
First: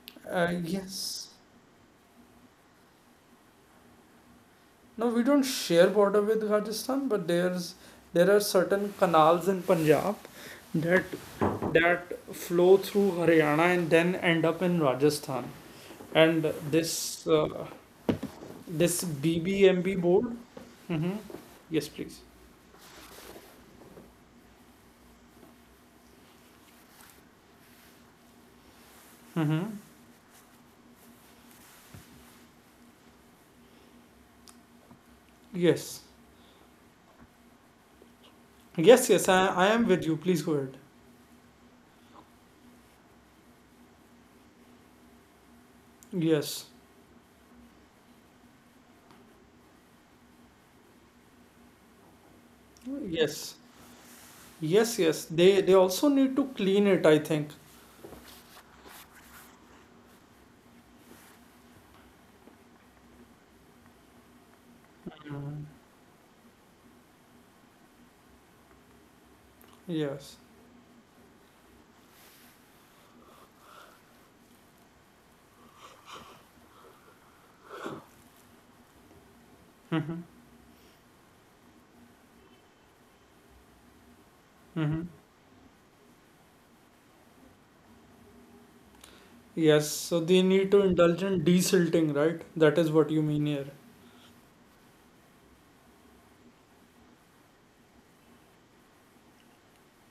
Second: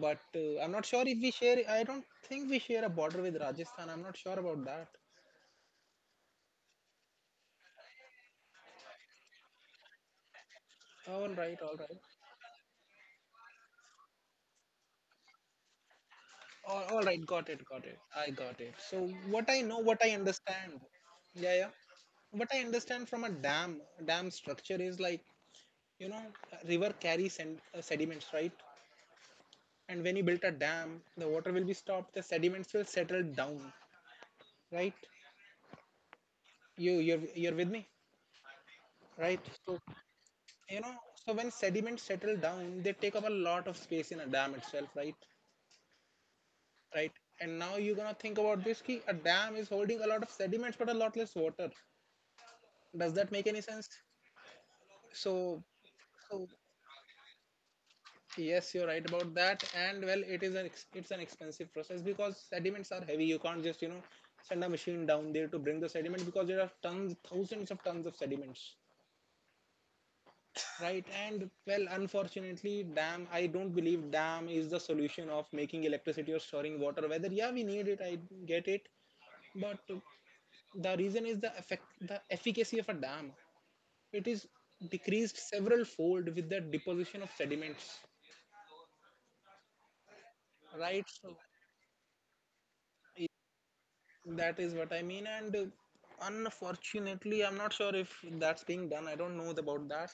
Speaker 2: But I'm not sure if
Speaker 1: Yes.
Speaker 2: we share. I don't think we share a border with Rajasthan. I'm not sure about that.
Speaker 1: No, we don't share border with Rajasthan, but there are certain canals in Punjab that
Speaker 2: All right, all right,
Speaker 1: that flow through Haryana and then end up in Rajasthan. And this
Speaker 2: all right. Got it,
Speaker 1: uh,
Speaker 2: got it. I got it.
Speaker 1: this
Speaker 2: So what I know,
Speaker 1: BBMB
Speaker 2: what I
Speaker 1: board.
Speaker 2: understand.
Speaker 1: Mm-hmm.
Speaker 2: Yeah, yeah.
Speaker 1: Yes, please.
Speaker 2: What I understand from a dam structure is like, you know, a river carries sediments, right?
Speaker 1: Mm-hmm.
Speaker 2: And when you built a dam, the water will be stopped, the sediments will settle down, right?
Speaker 1: Yes.
Speaker 2: You're with me,
Speaker 1: Yes, yes,
Speaker 2: right?
Speaker 1: I, I
Speaker 2: So,
Speaker 1: am with you. Please go ahead.
Speaker 2: you know, so when sediments settle down, they take up a lot of space in a dam itself, right?
Speaker 1: Yes.
Speaker 2: Right. And now you're gonna think about this key: a dam is holding a lot of sediments but a lot less water. Does that make
Speaker 1: Yes.
Speaker 2: any sense?
Speaker 1: Yes.
Speaker 2: so
Speaker 1: They also need to
Speaker 2: so
Speaker 1: clean it, I think.
Speaker 2: Yes, you're right about that. And well, it is it's an expensive process because sediments are heavy. You can't just, you know, send a machine down there to
Speaker 1: Mhm.
Speaker 2: bring the sediment, because there are tons, thousands of tons of sediments,
Speaker 1: Yes.
Speaker 2: right? And well, unfortunately, dam. I don't believe dam is the solution of making electricity or storing water. Whether yeah, we need it, I get it, but the reason is the effect, the efficacy of a dam. It is
Speaker 1: Mm-hmm.
Speaker 2: decreased several fold with the deposition of sediments,
Speaker 1: Yes, so they need to
Speaker 2: right?
Speaker 1: indulge
Speaker 2: So
Speaker 1: in desilting, right? That is what you mean here.
Speaker 2: that is what I mean, and unfortunately, I'm not sure if that's being done. I don't know about that.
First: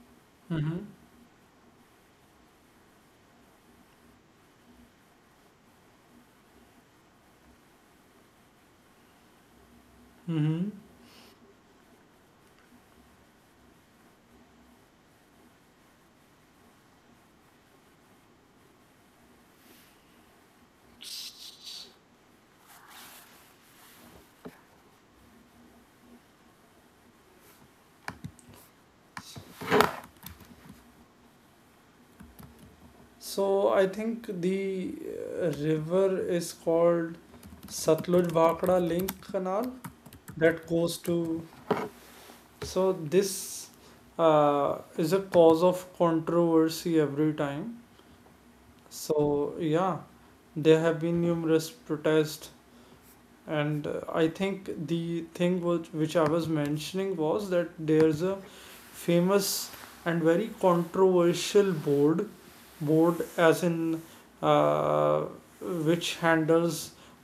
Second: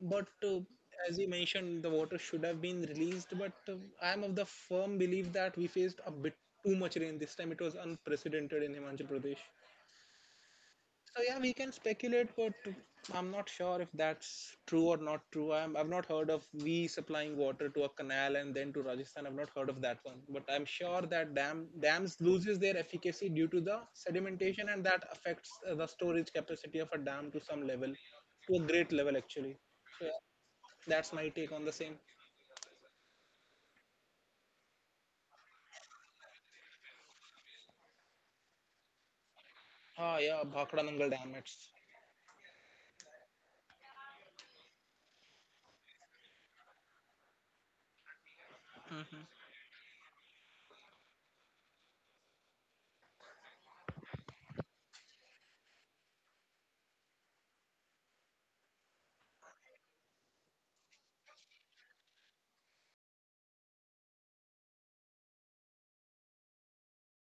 Speaker 2: But
Speaker 1: Mm-hmm.
Speaker 2: as you mentioned, the water should have been released. But I'm of the firm belief that we faced a bit too much rain this time. It was unprecedented in Himachal Pradesh.
Speaker 1: Mm-hmm.
Speaker 2: So yeah, we can speculate, but I'm not sure if that's true or not true. I've not heard of we supplying water to a canal and then to Rajasthan. I've not heard of that one, but I'm sure that dams loses their efficacy due to the sedimentation, and that affects the storage capacity of a dam to some level, to a great level actually. So yeah, that's my take on the same.
Speaker 1: So I think the river is called Satluj Bhakra Link Canal
Speaker 2: Ah yeah,
Speaker 1: that
Speaker 2: Bhakra
Speaker 1: goes
Speaker 2: Nangal Dam.
Speaker 1: to.
Speaker 2: It's
Speaker 1: So this is a cause of controversy every time.
Speaker 2: mhm.
Speaker 1: So yeah, there have been numerous protests, and I think the thing which I was mentioning was that there's a famous and very controversial board, board as in, uh, which handles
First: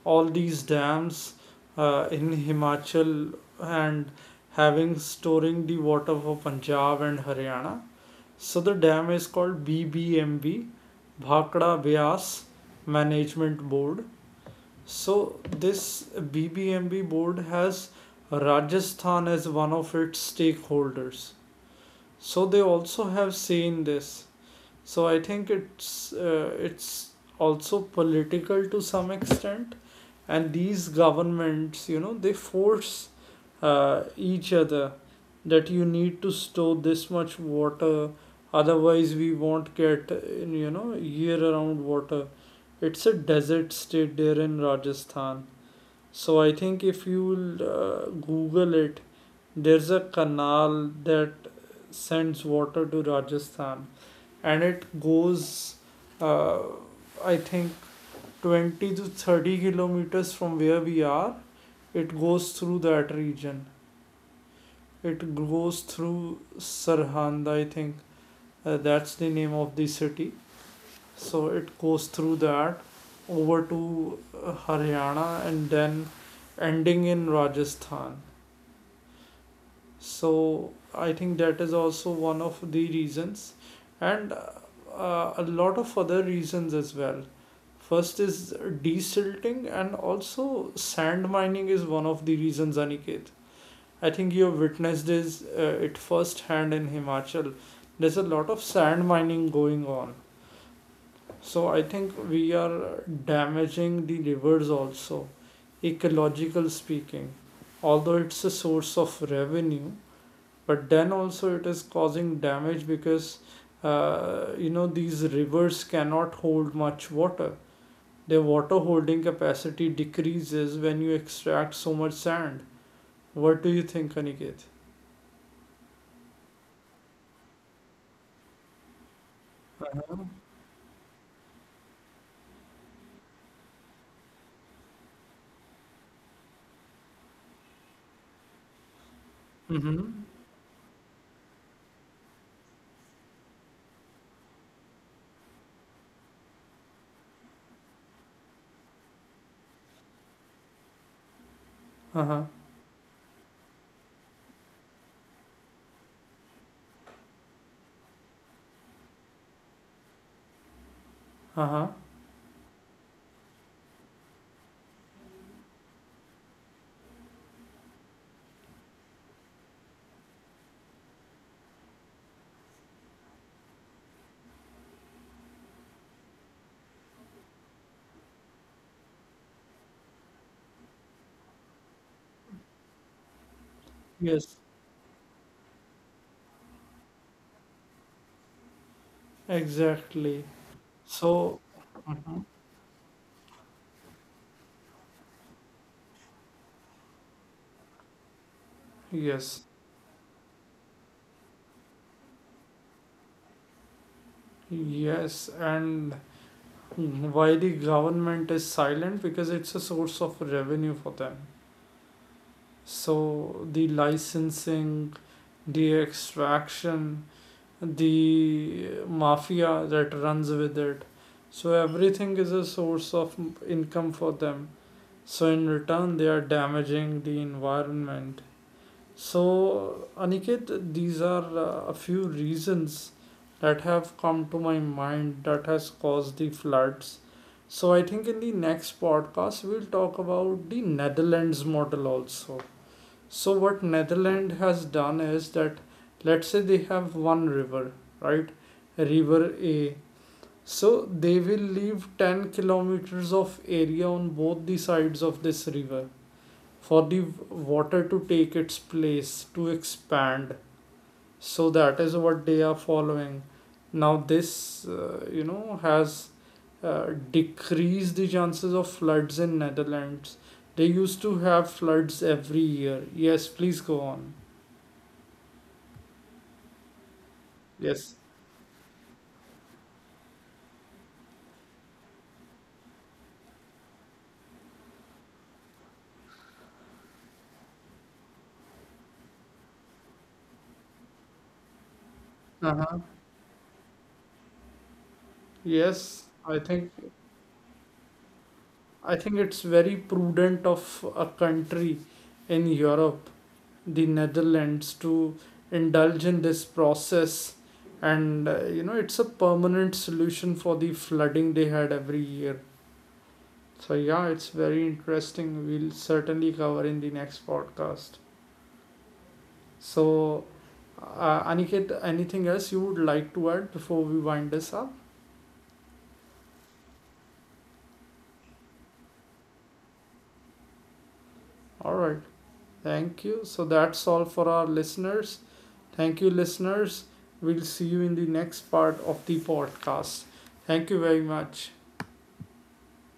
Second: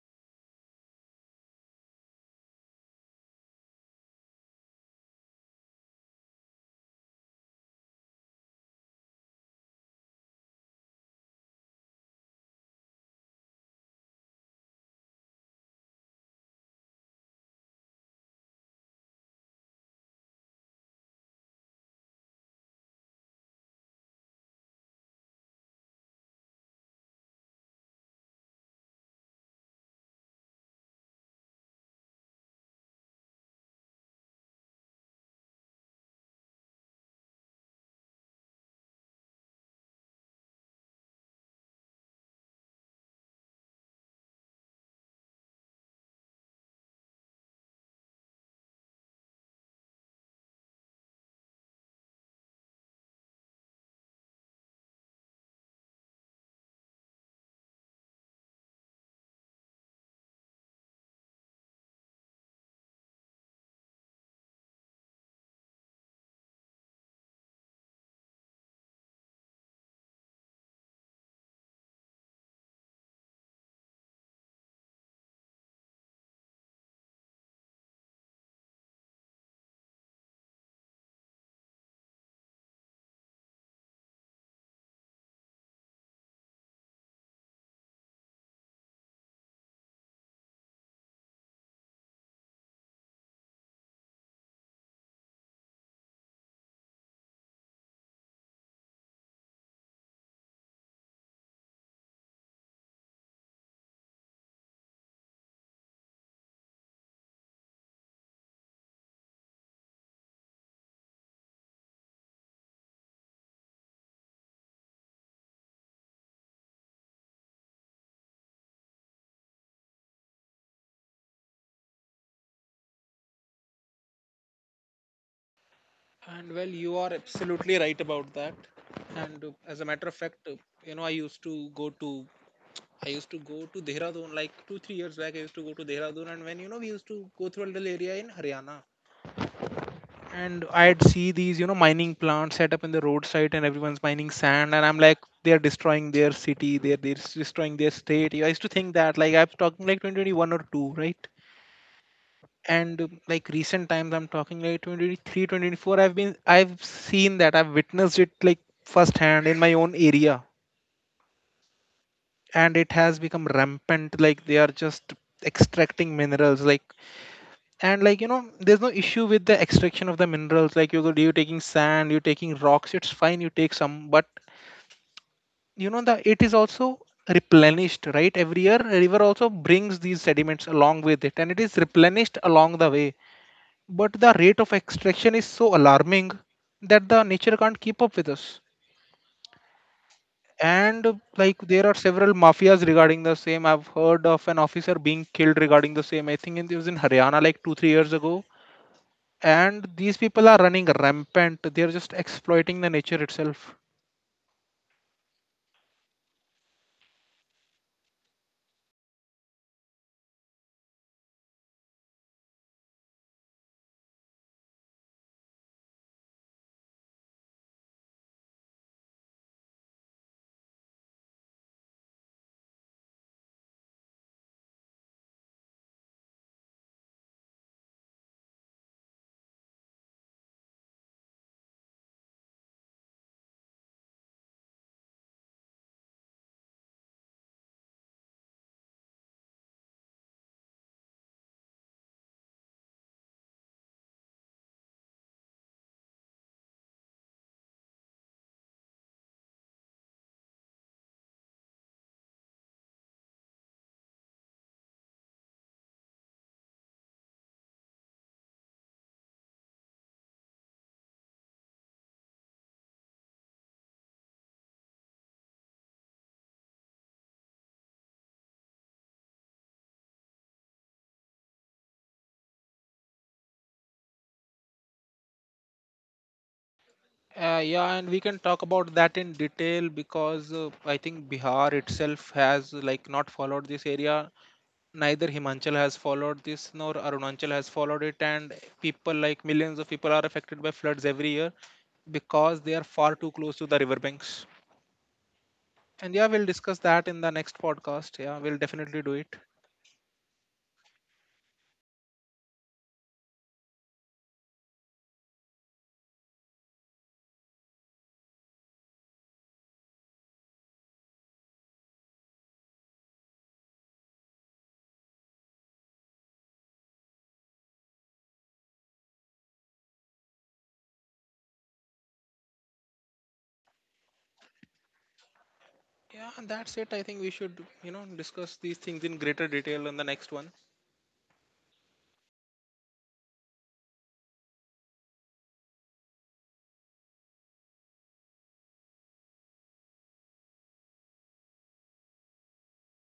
Speaker 1: all these dams in Himachal and having storing the water for Punjab and Haryana. So the dam is called BBMB, Bhakra Bias Management Board. So this BBMB board has Rajasthan as one of its stakeholders. So they also have seen this. So I think it's also political to some extent, and these governments, you know, they force each other that you need to store this much water, otherwise we won't get year-round water. It's a desert state there in Rajasthan. So I think if you Google it, there's a canal that sends water to Rajasthan, and it goes, uh, I think, 20 to 30 kilometers from where we are. It goes through that region. It goes through Sarhand, I think. That's the name of the city. So it goes through that over to Haryana and then ending in Rajasthan. So I think that is also one of the reasons, and a lot of other reasons as well. First is desilting, and also sand mining is one of the reasons, Aniket. I think you have witnessed this it firsthand in Himachal. There's a lot of sand mining going on. So I think we are damaging the rivers also, ecological speaking. Although it's a source of revenue, but then also it is causing damage because you know these rivers cannot hold much water. Their water holding capacity decreases when you extract so much sand. What do you think, Aniket?
Speaker 2: And well, you are absolutely right about that. And as a matter of
Speaker 1: Uh-huh.
Speaker 2: fact, you know, I used to go to Dehradun like two, 3 years back. I used to go to Dehradun, and when you know, we used to go through a little area in Haryana,
Speaker 1: Mm-hmm.
Speaker 2: and I'd see these, you know, mining plants set up in the roadside, and everyone's mining sand, and I'm like, they are destroying their city, they're destroying their state. I used to think that like I'm talking like 2021 or two, right?
Speaker 1: Uh-huh.
Speaker 2: And like recent times, I'm talking like 2023, 2024. I've seen that, I've witnessed it like firsthand in my own area,
Speaker 1: Uh-huh.
Speaker 2: and it has become rampant. Like they are just extracting minerals, like, and like you know there's no issue with the extraction of the minerals, like you go, you're taking sand, you're taking rocks, it's fine, you take some, but you know the it is also replenished, right? Every year a river also brings these sediments along with it, and it is replenished along the way. But the
Speaker 1: Yes.
Speaker 2: rate of extraction is so alarming that the nature can't keep up with us.
Speaker 1: Exactly.
Speaker 2: And like
Speaker 1: So
Speaker 2: there are several
Speaker 1: Mhm.
Speaker 2: mafias regarding the same. I've heard of an officer being killed regarding the same. I think it was in Haryana like 2 3 years ago,
Speaker 1: Yes,
Speaker 2: and these people are running rampant. They are just exploiting the nature itself.
Speaker 1: yes, and why the government is silent? Because it's a source of revenue for them. So the licensing, the extraction, the mafia that runs with it. So everything is a source of income for them. So in return, they are damaging the environment. So Aniket, these are a few reasons that have come to my mind that has caused the floods. So I think in the next podcast we'll talk about the Netherlands model also. So what Netherlands has done is that, let's say they have 1 river, right? River A. So they will leave 10 kilometers of area on both the sides of this river for the water to take its place, to expand. So that is what they are following. Now this, has uh, decreased the chances of floods in Netherlands. They used to have floods every year. Yes, please go on.
Speaker 2: Yeah, and
Speaker 1: Yes.
Speaker 2: we can talk about that in detail because I think Bihar itself has like not followed this area. Neither Himachal has followed this nor Arunachal has followed it, and people, like millions of people, are affected by floods every year because they are
Speaker 1: Uh-huh.
Speaker 2: far too close to the riverbanks. And
Speaker 1: Yes,
Speaker 2: yeah, we'll
Speaker 1: I
Speaker 2: discuss
Speaker 1: think,
Speaker 2: that in the next podcast. Yeah, we'll definitely do
Speaker 1: I think
Speaker 2: it.
Speaker 1: it's very prudent of a country in Europe, the Netherlands, to indulge in this process. And you know, it's a permanent solution for the flooding they had every year. So yeah, it's very interesting. We'll certainly cover in the next podcast. So, Aniket, anything else you would like to add before we wind this up?
Speaker 2: Yeah, and that's it. I think we should, you know, discuss these things in greater detail in the next one.
Speaker 1: All right. Thank you. So that's all for our listeners. Thank you, listeners. We'll see you in the next part of the podcast. Thank you very much.